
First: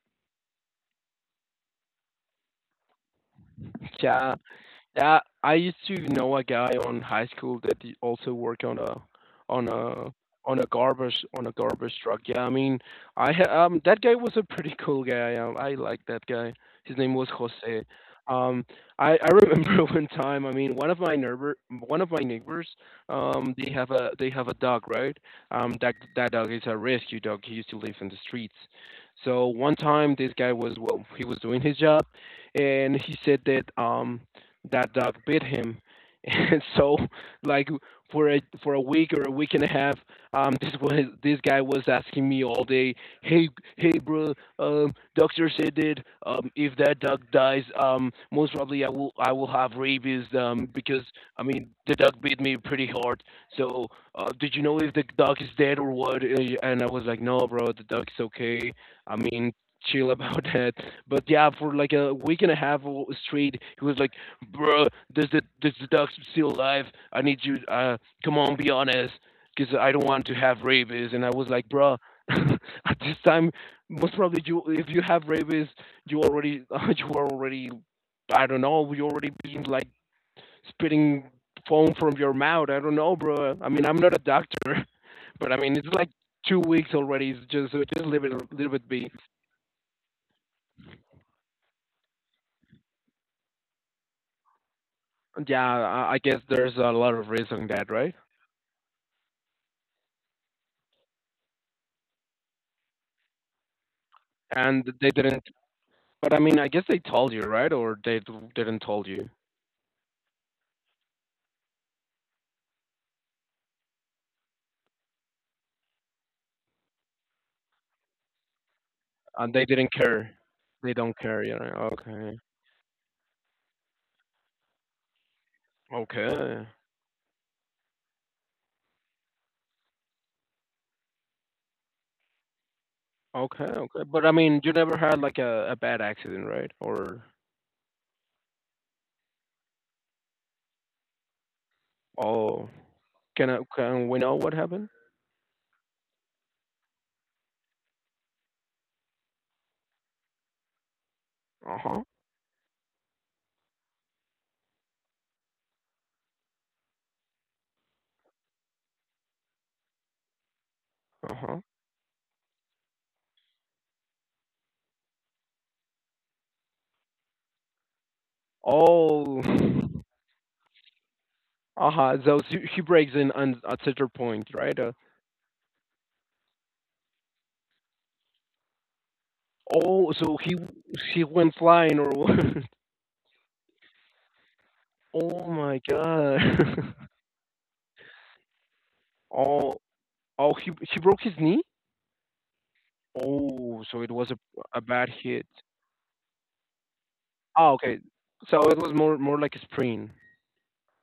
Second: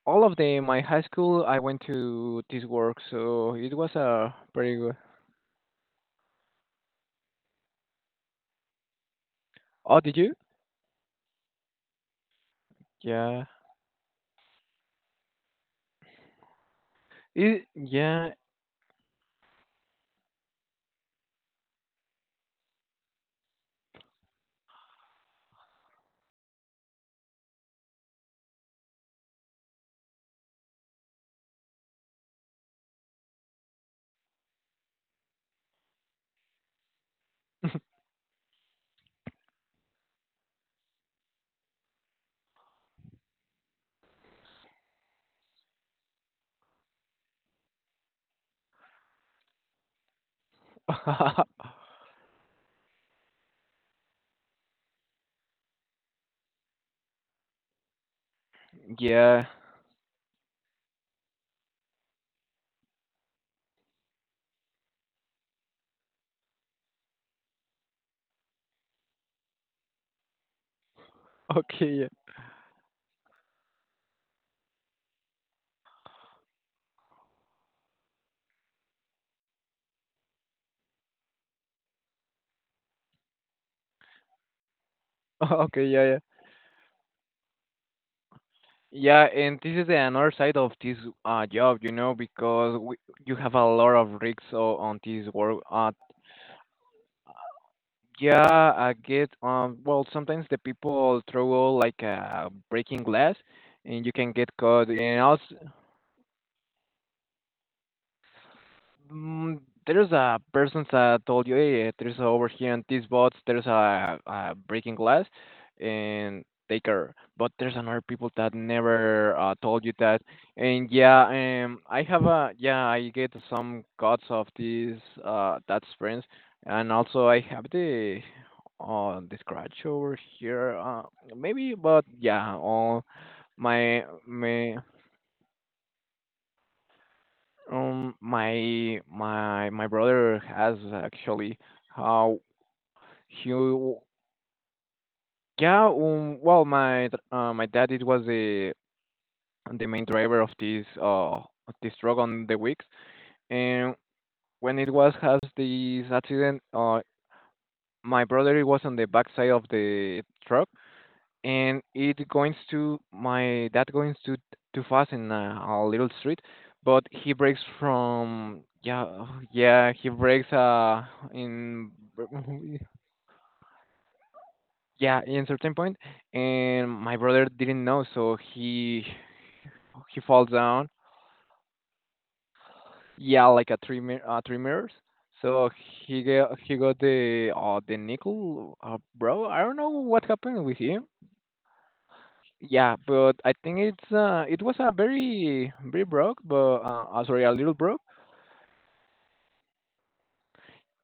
S2: all of them, my high school, I went to this work, so it was a
S1: Yeah,
S2: pretty good.
S1: yeah, I used to know a guy on high school that he also worked on a on
S2: Oh,
S1: a
S2: did you?
S1: on a garbage truck. Yeah, I mean, I
S2: Yeah.
S1: ha that guy was a pretty cool guy. I like that guy. His name was
S2: It,
S1: Jose.
S2: yeah.
S1: Um, I remember one time. I mean, one of my neighbors. They have a dog, right? That dog is a rescue dog. He used to live in the streets. So one time, this guy was well, he was doing his job, and he said that that dog bit him. And so, like for a week or a week and a half, this guy was asking me all day, "Hey, hey, bro, doctor said that if that dog dies, most probably I will have rabies, because I mean the dog bit me pretty hard. So, did you know if the dog is dead or what?" And I was like, "No, bro, the dog's okay. I
S2: Yeah.
S1: mean, chill about that." But yeah, for like a week and a half straight, he was like, bro, does the dog still alive? I need you. Come on, be honest, because I don't want to have rabies. And I was like,
S2: Okay.
S1: bro,
S2: Yeah.
S1: at this time, most probably if you have rabies, you already you are already, I don't know, you already been like spitting foam from your mouth. I don't know, bro. I mean, I'm not a doctor, but I mean,
S2: Okay.
S1: it's
S2: Yeah.
S1: like
S2: Yeah.
S1: 2 weeks already. It's just, so just leave it be.
S2: Yeah, and this is the another side of this job, you know, because we, you have a lot of risks on this work.
S1: Yeah, I guess there's a lot of risk on that, right?
S2: Yeah, I get. Well, sometimes the people throw like breaking glass, and you can get
S1: And
S2: caught.
S1: they
S2: And
S1: didn't.
S2: also,
S1: But I mean, I guess they told you, right? Or they didn't told you,
S2: mm, there's a person that told you, hey, there's over here in this bots, there's a breaking glass, and take her. But there's another people that never,
S1: and they
S2: told you
S1: didn't
S2: that.
S1: care.
S2: And
S1: They don't care, you
S2: yeah,
S1: know.
S2: I have
S1: Okay,
S2: a yeah, I get some cuts of these that springs,
S1: okay,
S2: and also I have the, the scratch over here. Maybe, but yeah, all
S1: okay, okay.
S2: my
S1: But I mean, you
S2: my
S1: never had like a bad accident, right? Or
S2: my brother has actually, how
S1: oh,
S2: he w-
S1: can we know what happened?
S2: yeah. Well, my dad it was the main driver of this, of
S1: Uh
S2: this
S1: huh.
S2: truck on the weeks, and when it was has this accident, my brother was on the back side of the truck,
S1: Uh huh.
S2: and it goes to, my dad goes to too fast in a little street, but he breaks from,
S1: Oh,
S2: yeah he breaks in
S1: uh huh. So she, she breaks in on at certain point, right?
S2: yeah, in certain point, and my brother didn't know, so
S1: Oh,
S2: he
S1: so
S2: falls
S1: he
S2: down,
S1: she went flying or what?
S2: yeah, like three mirrors.
S1: Oh
S2: So
S1: my
S2: he
S1: god.
S2: got, the, the nickel, bro, I don't
S1: Oh,
S2: know what
S1: oh,
S2: happened
S1: he
S2: with
S1: he
S2: him.
S1: broke his knee.
S2: Yeah, but I think
S1: Oh, so
S2: it's,
S1: it was a
S2: it was
S1: a
S2: a
S1: bad hit.
S2: very broke, but, sorry, a little
S1: Oh, okay.
S2: broke,
S1: So it was more like a sprain.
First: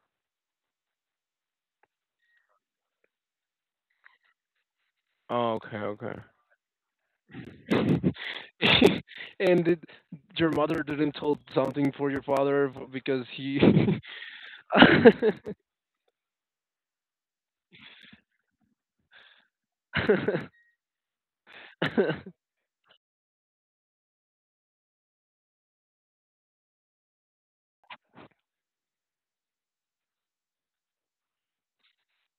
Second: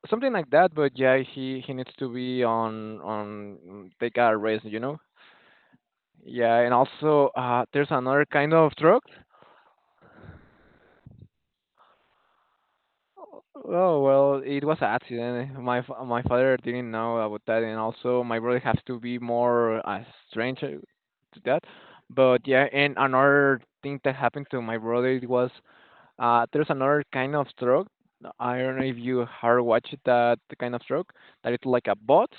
S2: something like that. But yeah, he needs to be on, take a rest, you know.
S1: Oh, okay, okay.
S2: Yeah, and also, there's another kind of drug.
S1: And your mother didn't told something for your father, because he
S2: Oh well, it was an accident. My father didn't know about that, and also my brother has to be more, strange, to that. But yeah, and another thing that happened to my brother it was, there's another kind of stroke. No, I don't know if you have watched that kind of stroke. That it's like a bots,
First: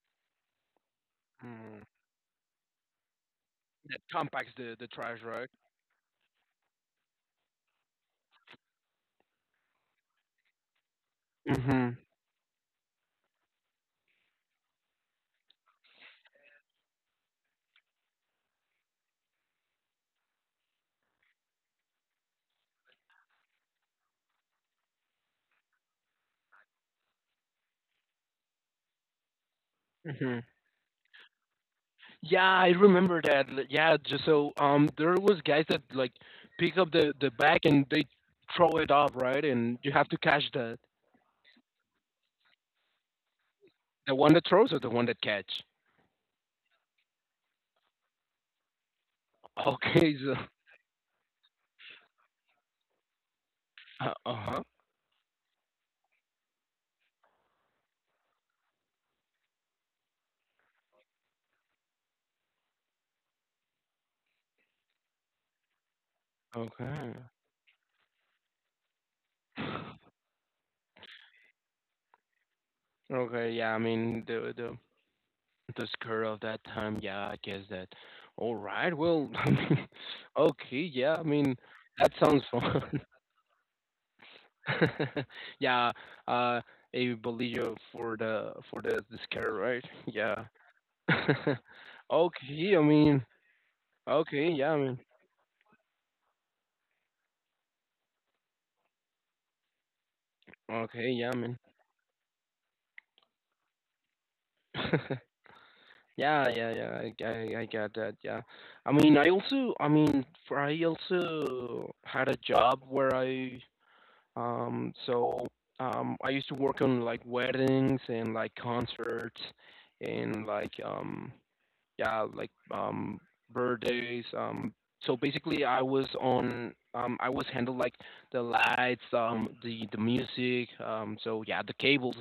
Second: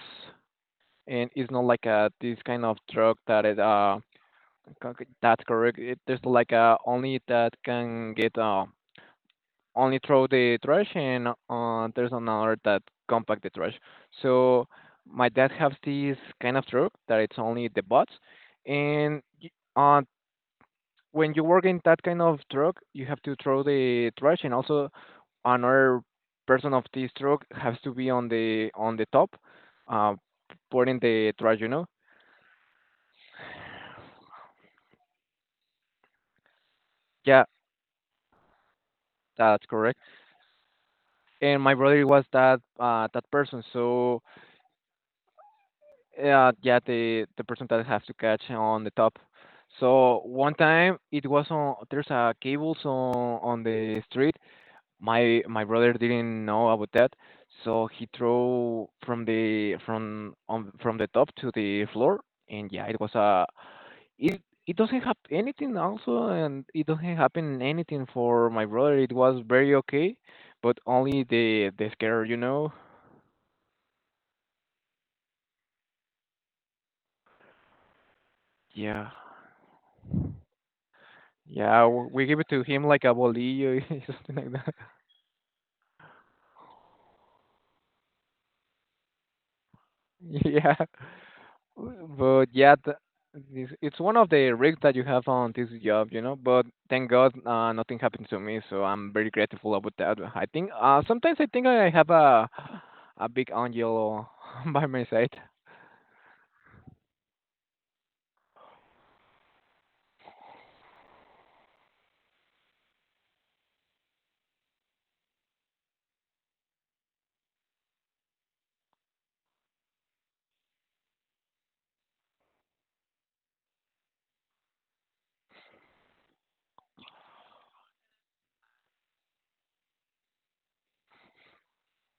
S2: and it's not
S1: Hmm.
S2: like a this kind of stroke that
S1: That compacts the trash,
S2: that's
S1: right?
S2: correct. It, there's like a only that can get, only throw the trash, and,
S1: Mhm.
S2: there's another that compact the trash. So my dad has this kind of stroke that it's only the bots, and y- uh, when you work in that kind of truck, you have to throw the trash, and also another person of this truck has to be on the top, uh,
S1: Mhm.
S2: putting the trash. You know?
S1: Yeah, I remember that. Yeah, just so, there was guys that like pick up the
S2: Yeah,
S1: bag and they throw it up, right?
S2: that's
S1: And you
S2: correct.
S1: have to catch that.
S2: And my brother was that, that person.
S1: The
S2: So,
S1: one that throws or the one that catch?
S2: yeah, the person that has to catch on the top.
S1: Okay,
S2: So
S1: so,
S2: one time it was on, there's a cables on the street.
S1: uh-huh.
S2: My brother didn't know about that, so he threw from the from on from the top to the floor, and yeah, it was a, it it doesn't have anything also, and it
S1: Okay.
S2: doesn't happen anything for my brother. It was very okay, but only the scare, you know.
S1: Okay, yeah, I mean the skirt of that time, yeah, I guess that. All right,
S2: Yeah,
S1: well, I mean, okay, yeah, I mean
S2: yeah,
S1: that
S2: we give
S1: sounds
S2: it to him
S1: fun.
S2: like a bolillo, something like that.
S1: Yeah, uh, a bolillo for the skirt, right? Yeah.
S2: Yeah. But yeah,
S1: Okay, I
S2: th-
S1: mean,
S2: this- it's one of
S1: okay,
S2: the
S1: yeah, I
S2: risks that
S1: mean,
S2: you have on this job, you know. But thank God, nothing happened to me, so I'm very grateful about that. I think,
S1: okay, yeah, I
S2: sometimes I
S1: mean.
S2: think I have a, big angel by my side.
S1: Yeah, yeah, yeah. I get that. Yeah, I mean, I mean, for I also had a job where so, I used to work on like weddings and like concerts and like, yeah, like, birthdays. So basically, I was handled like the lights, the music, so yeah, the cables,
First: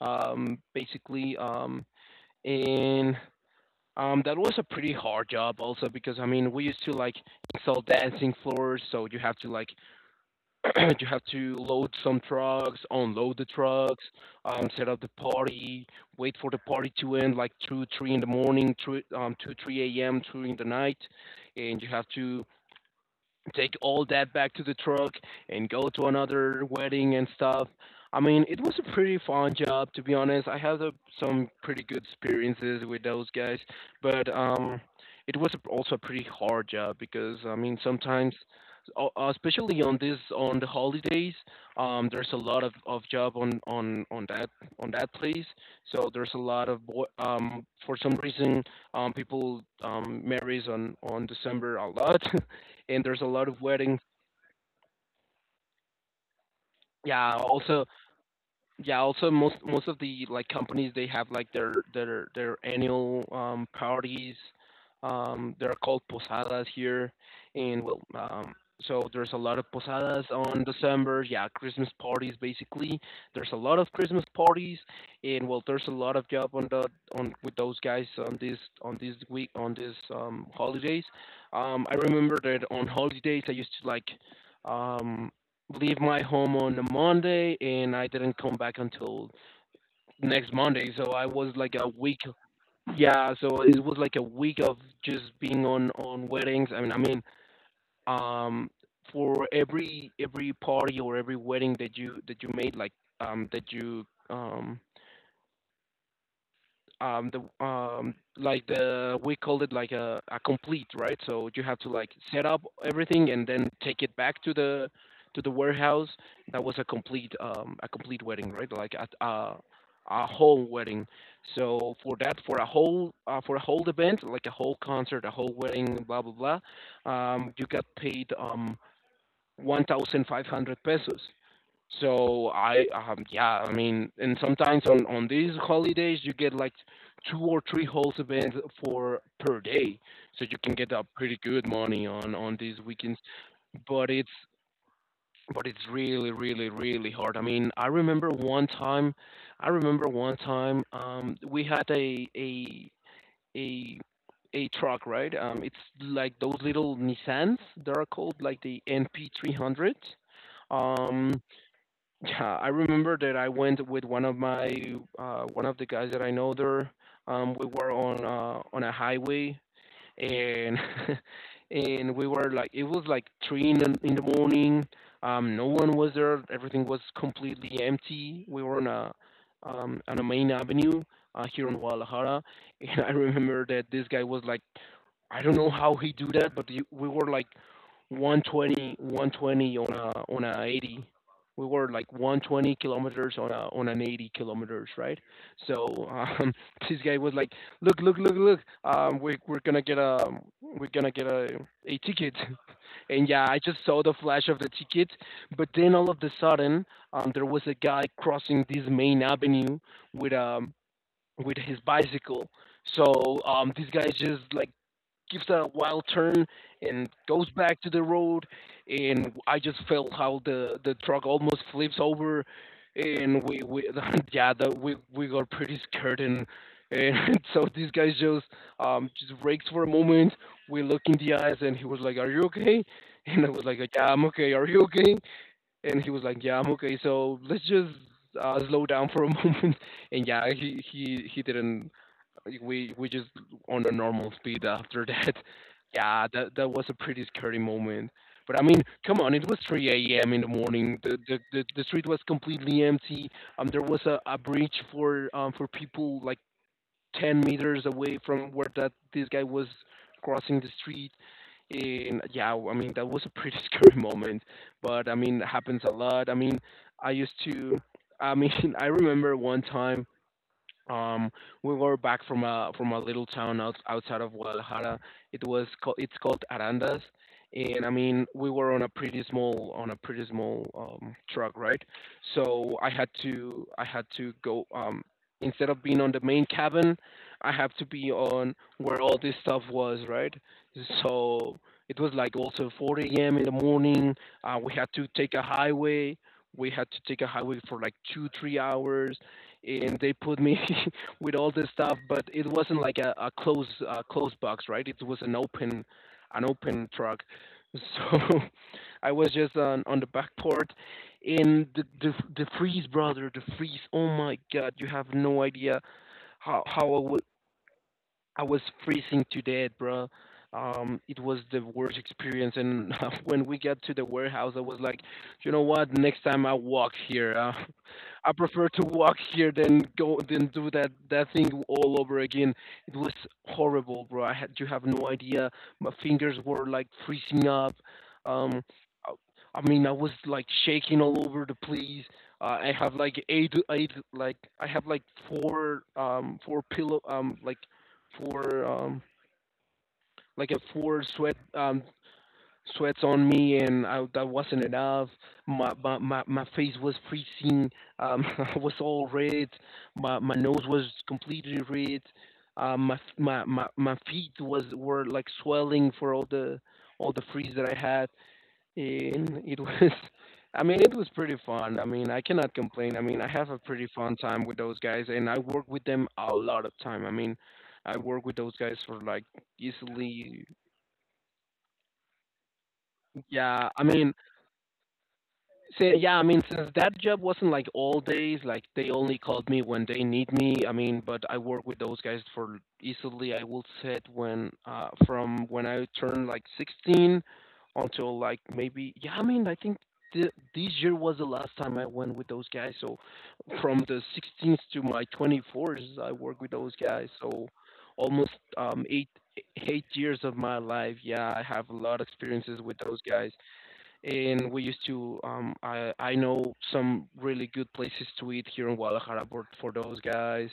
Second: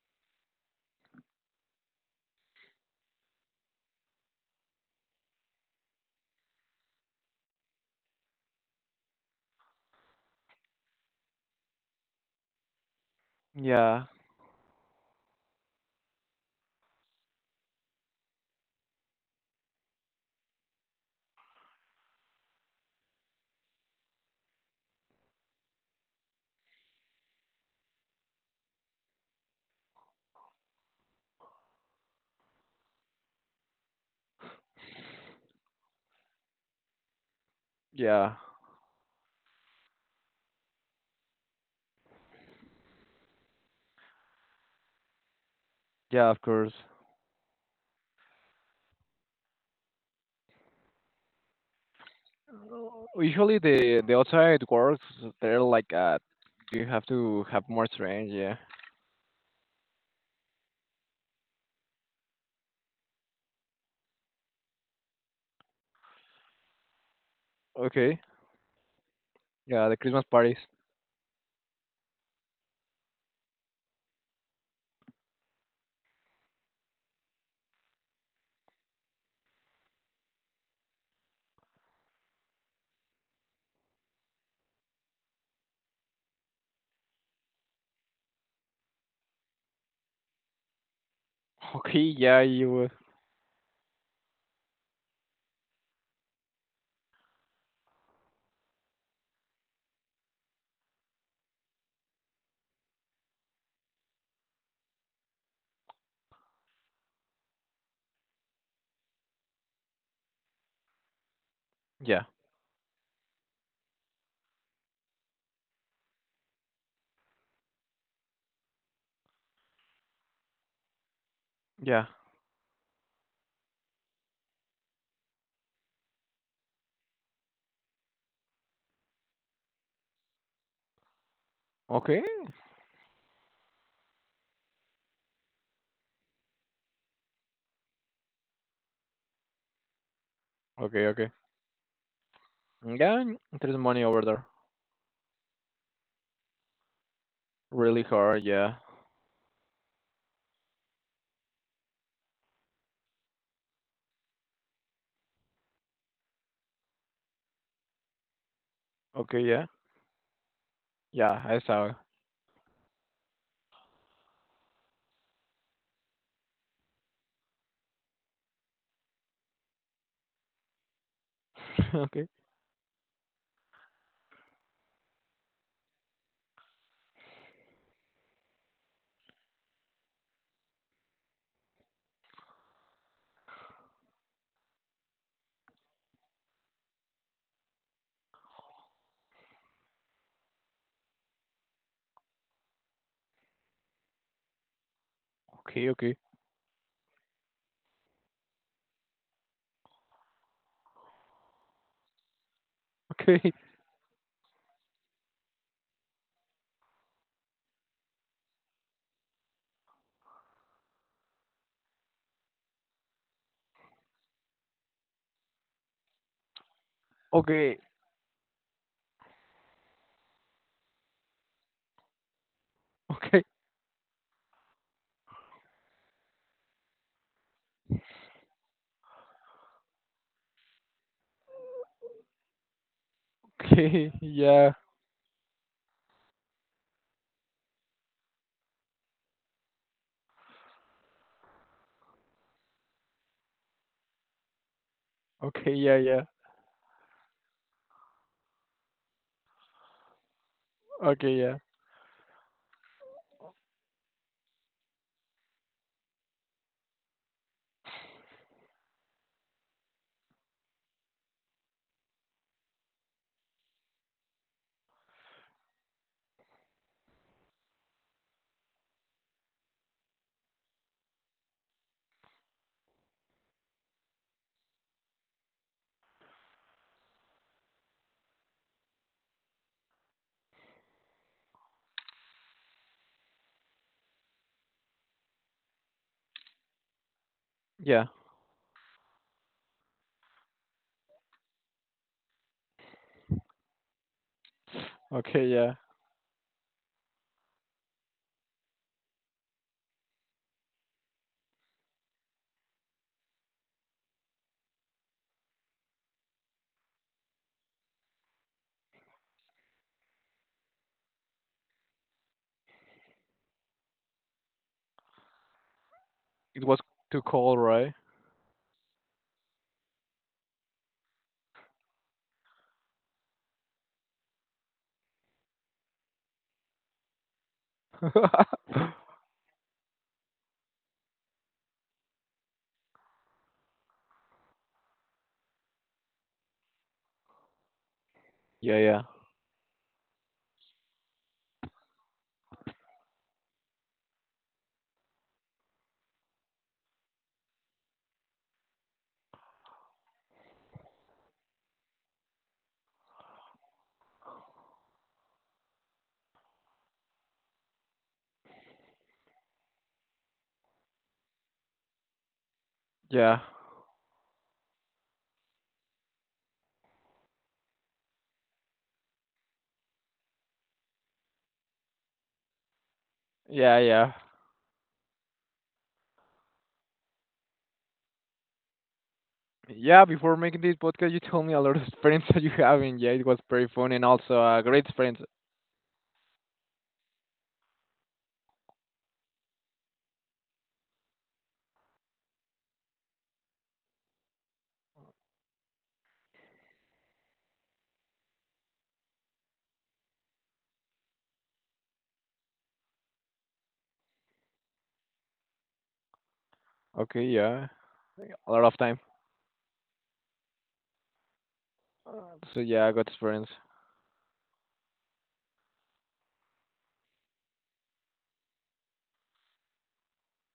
S1: basically, and that was a pretty hard job also because I mean we used to like install dancing floors, so you have to like you have to load some trucks, unload the trucks,
S2: Yeah,
S1: set up the party, wait for the party to end like two, three in the morning, two, three a.m. Two in the night, and you have to take all that back to the truck and go to another wedding and stuff. I mean, it was a pretty fun job, to be honest. I had a, some pretty good experiences with those guys, but it was also a pretty hard job because I mean sometimes,
S2: yeah,
S1: especially on this on the holidays. There's a lot of job on that place. So there's
S2: yeah.
S1: a
S2: Of
S1: lot
S2: course.
S1: of boy, for some reason people marries on December a lot, and there's a lot
S2: Usually
S1: of
S2: the
S1: weddings.
S2: outside works they're like, you have
S1: Yeah,
S2: to have
S1: also,
S2: more strength. Yeah.
S1: yeah, also, most of the, like, companies they have, like, their annual parties. They're called posadas here, and
S2: Okay.
S1: so there's a lot of
S2: Yeah, the Christmas
S1: posadas
S2: parties.
S1: on December, yeah, Christmas parties basically. There's a lot of Christmas parties, and well, there's a lot of job on the on with those guys on this week on this holidays. I remember that on holidays I used to like um leave my home on a Monday, and I didn't come back until next Monday. So I was like a
S2: Okay.
S1: week.
S2: Yeah, you.
S1: Yeah, so it was like a week of just being on weddings. I mean, um, for every party or every wedding that you made, like, that you the like the, we called it like a complete, right? So you have to like
S2: Yeah,
S1: set up everything and then take it back to the warehouse. That was a complete wedding, right? Like a whole wedding. So
S2: yeah.
S1: for that, for a whole event, like a whole concert, a whole wedding, blah blah blah, you got paid 1500 pesos.
S2: Okay.
S1: So I yeah, I mean, and sometimes on these holidays you get like two or three host events for per day, so you can get a
S2: Okay. Okay.
S1: pretty good money on these
S2: Yeah,
S1: weekends.
S2: and there's money
S1: But
S2: over
S1: it's
S2: there.
S1: but it's really really really hard. I mean, I
S2: Really
S1: remember
S2: hard,
S1: one
S2: yeah.
S1: time, I remember one time we had a a truck, right? It's like those little Nissans that are called like the
S2: Okay, yeah.
S1: NP300.
S2: Yeah,
S1: Um,
S2: I saw.
S1: yeah, I remember that I went with one of my one of the guys that I know there. We were on a highway and
S2: It.
S1: and
S2: Okay.
S1: we were like it was like three in the morning. No one was there. Everything was completely empty. We were on a main avenue here in Guadalajara, and I remember that this guy was like, I don't know how he do that, but you- we were like 120, 120 on a 80. We were like 120 kilometers on a on an 80 kilometers, right?
S2: Okay,
S1: So
S2: okay.
S1: this guy was like, "Look, look, look, look! We we're gonna get a we're gonna get a ticket." And yeah,
S2: Okay.
S1: I just saw the flash of the ticket, but then all of the sudden, there was a guy crossing this main avenue with um with his bicycle. So this guy just like gives that a wild turn and goes
S2: Okay.
S1: back to the road, and I just felt how the truck almost flips over, and
S2: Okay.
S1: we yeah, the, we got pretty scared, and so this guy just brakes for a moment. We look in the eyes and he was like, "Are you okay?" And I was like, "Yeah,
S2: Okay.
S1: I'm okay. Are
S2: Yeah.
S1: you okay?" And he was like, "Yeah, I'm okay, so let's just slow down for a moment." And yeah, he didn't, like, we just on a normal speed after that.
S2: Okay, yeah, yeah.
S1: Yeah, that that was a pretty scary moment. But I mean, come on, it was 3 a.m. in the morning.
S2: Okay, yeah.
S1: The street was completely empty. There was a bridge for people like 10 meters away from where that this guy was crossing the street. And yeah, I mean that was a pretty scary moment. But I mean, it happens a lot. I mean, I used to. I mean, I remember one time um, we were back from a little town outside of Guadalajara. It was called, it's called Arandas, and I mean we were on a pretty small on a pretty small truck, right? So I had to go instead of being on the main cabin, I have to
S2: Yeah.
S1: be on where all this stuff was, right? So it was like also four a.m. in the morning. We had to take a
S2: Okay, yeah.
S1: highway. We had to take a highway for like 2 3 hours, and they put me with all this stuff, but it wasn't like a closed closed box, right? It was an open truck. So I was just on the back port, and the freeze, brother, the freeze. Oh my God, you have no idea
S2: It was
S1: how I w
S2: too cold, right?
S1: I was freezing to death, bro. It was the worst experience, and when we got to the warehouse, I was like, you know what? Next time I walk here, I
S2: Yeah,
S1: prefer to walk here than go than do that that thing all over again. It was horrible, bro. I had, you have no idea. My fingers were like freezing up. Um,
S2: yeah.
S1: I, I mean, I was like shaking all over the place. I have like eight like I have like four four pillow like four like a four sweat sweats on me, and I, that wasn't enough. My face was freezing. I was all red. My nose was completely red. My, f-
S2: Yeah.
S1: my feet was were like swelling for all the freeze that I had. And it was, I mean, it was pretty fun. I mean, I cannot complain. I mean, I have a
S2: Yeah,
S1: pretty
S2: yeah.
S1: fun time with those guys and I work with them a lot of time. I mean, I work with those guys for like
S2: Yeah, before
S1: easily,
S2: making this podcast, you told me a lot of experience that you have, and yeah, it was
S1: yeah,
S2: very
S1: I
S2: fun and
S1: mean,
S2: also a great experience.
S1: so yeah, I mean, since that job wasn't like all days, like they only called me when they need me. I mean, but I work with those guys for easily, I will say it, when from when I turned like 16 until like maybe, yeah. I mean, I think this year was the last time I went with those guys. So from the 16th to my 24th, I work with those guys.
S2: Okay,
S1: So
S2: yeah,
S1: almost
S2: a lot of
S1: um,
S2: time.
S1: eight eight years of my life. Yeah, I have a lot of
S2: So
S1: experiences with
S2: yeah, I
S1: those
S2: got
S1: guys,
S2: experience.
S1: and we used to I know some really good places to eat here in Guadalajara for those guys.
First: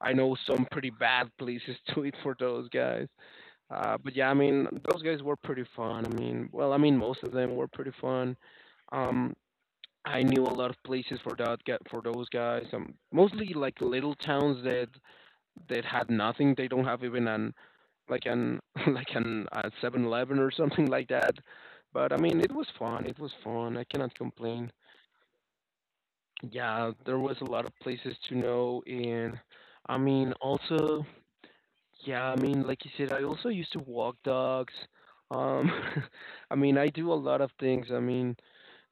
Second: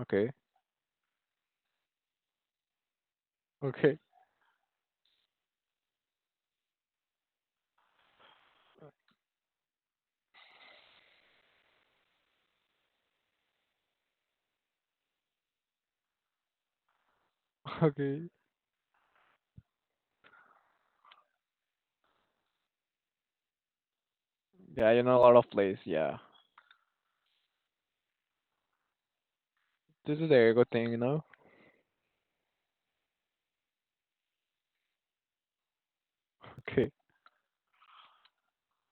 S1: I know some pretty bad places to eat for those guys. Uh,
S2: okay.
S1: but yeah, I mean those guys were pretty fun. I mean, well, I mean most of them were pretty fun. Um I knew a lot of places for that get for those guys. Um, mostly like little towns that that had nothing. They don't have even an like
S2: Okay.
S1: an like an 7-Eleven or something like that. But I mean, it was fun. It was fun. I cannot complain.
S2: Yeah, you know a lot of place. Yeah,
S1: Yeah, there was a lot of places to know, and I
S2: this is
S1: mean,
S2: the ego thing, you
S1: also,
S2: know.
S1: yeah, I mean, like you said, I also used to walk dogs. Um, I mean, I
S2: Okay.
S1: do a lot of things. I mean,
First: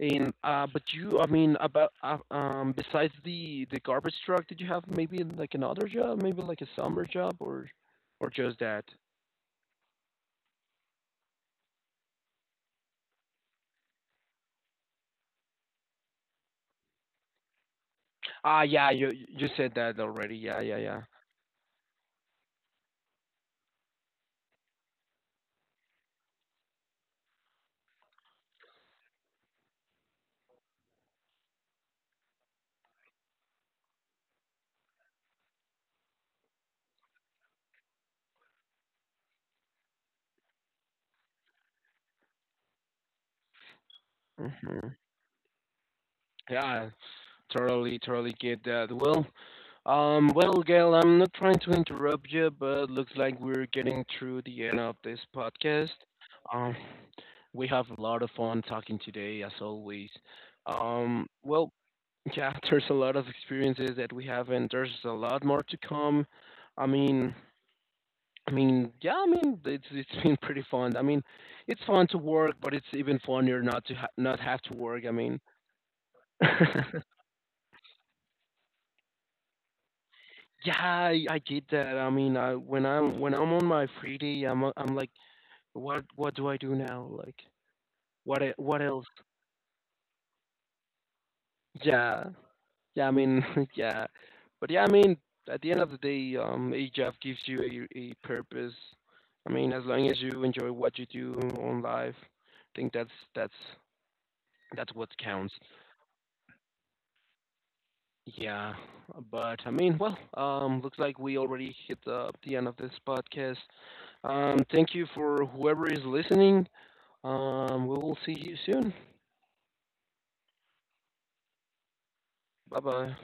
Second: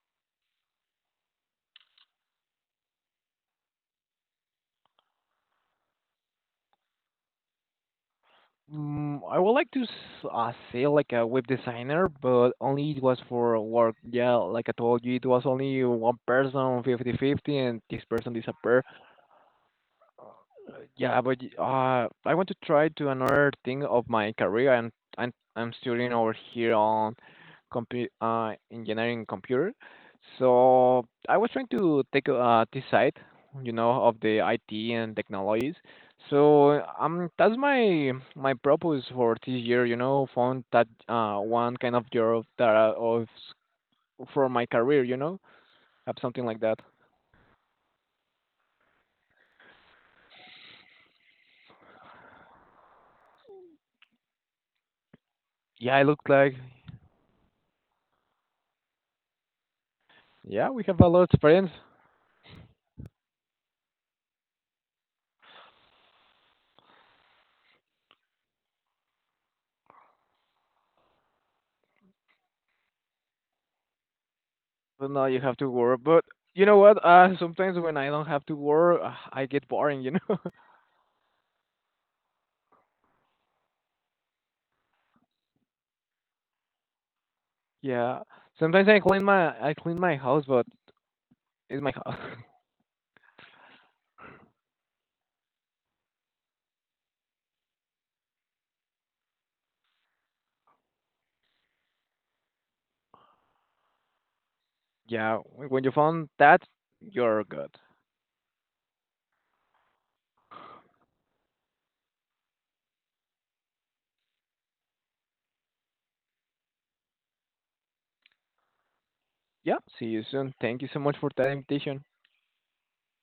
S1: and but you, I mean, about besides the garbage truck, did you have maybe like another job, maybe like a summer job, or just that?
S2: Mm, I would like to say like a web designer, but only it was for work. Yeah, like I told you, it was only one person, 50 50, and this person
S1: Ah,
S2: disappeared.
S1: yeah, you said that already. Yeah, yeah, yeah.
S2: Yeah, but I want to try to another thing of my career. I'm I'm studying over here on compu engineering computer. So I was trying to take, this side, you know, of the IT and technologies. So that's my purpose for this year. You know, found that, one kind of job that I- of for my
S1: Hmm.
S2: career. You know, have something like that.
S1: Yeah, totally, totally get that. Well, well, Gail, I'm not trying to interrupt you, but looks like we're getting through the end of this podcast.
S2: Yeah, I look like,
S1: Um, we have a lot of fun talking today, as always.
S2: yeah, we have a lot of friends.
S1: Well, yeah, there's a lot of experiences that we have, and there's a lot more to come. I mean, I mean, yeah, I mean, it's been pretty fun. I mean, it's fun to work, but it's even funnier not to ha- not have to work.
S2: But
S1: I
S2: now you
S1: mean,
S2: have to work. But you know
S1: yeah,
S2: what? Sometimes when I don't have to work, I get boring. You know?
S1: I get that. I mean, I when I'm on my free day, I'm like, what do I do now? Like,
S2: Yeah.
S1: what e- what
S2: Sometimes I
S1: else?
S2: clean my, house, but it's my house.
S1: Yeah, yeah. I mean, yeah, but yeah, I mean, at the end of the day, a job gives you a purpose. I mean, as long as you enjoy what you do on life, I think that's that's what
S2: Yeah.
S1: counts.
S2: When you found that, you're good.
S1: Yeah, but I mean, well, looks like we already hit the end of this podcast. Thank you for whoever is listening. We will see you soon.
S2: Yeah. See you soon. Thank you so much for that invitation.
S1: Bye bye.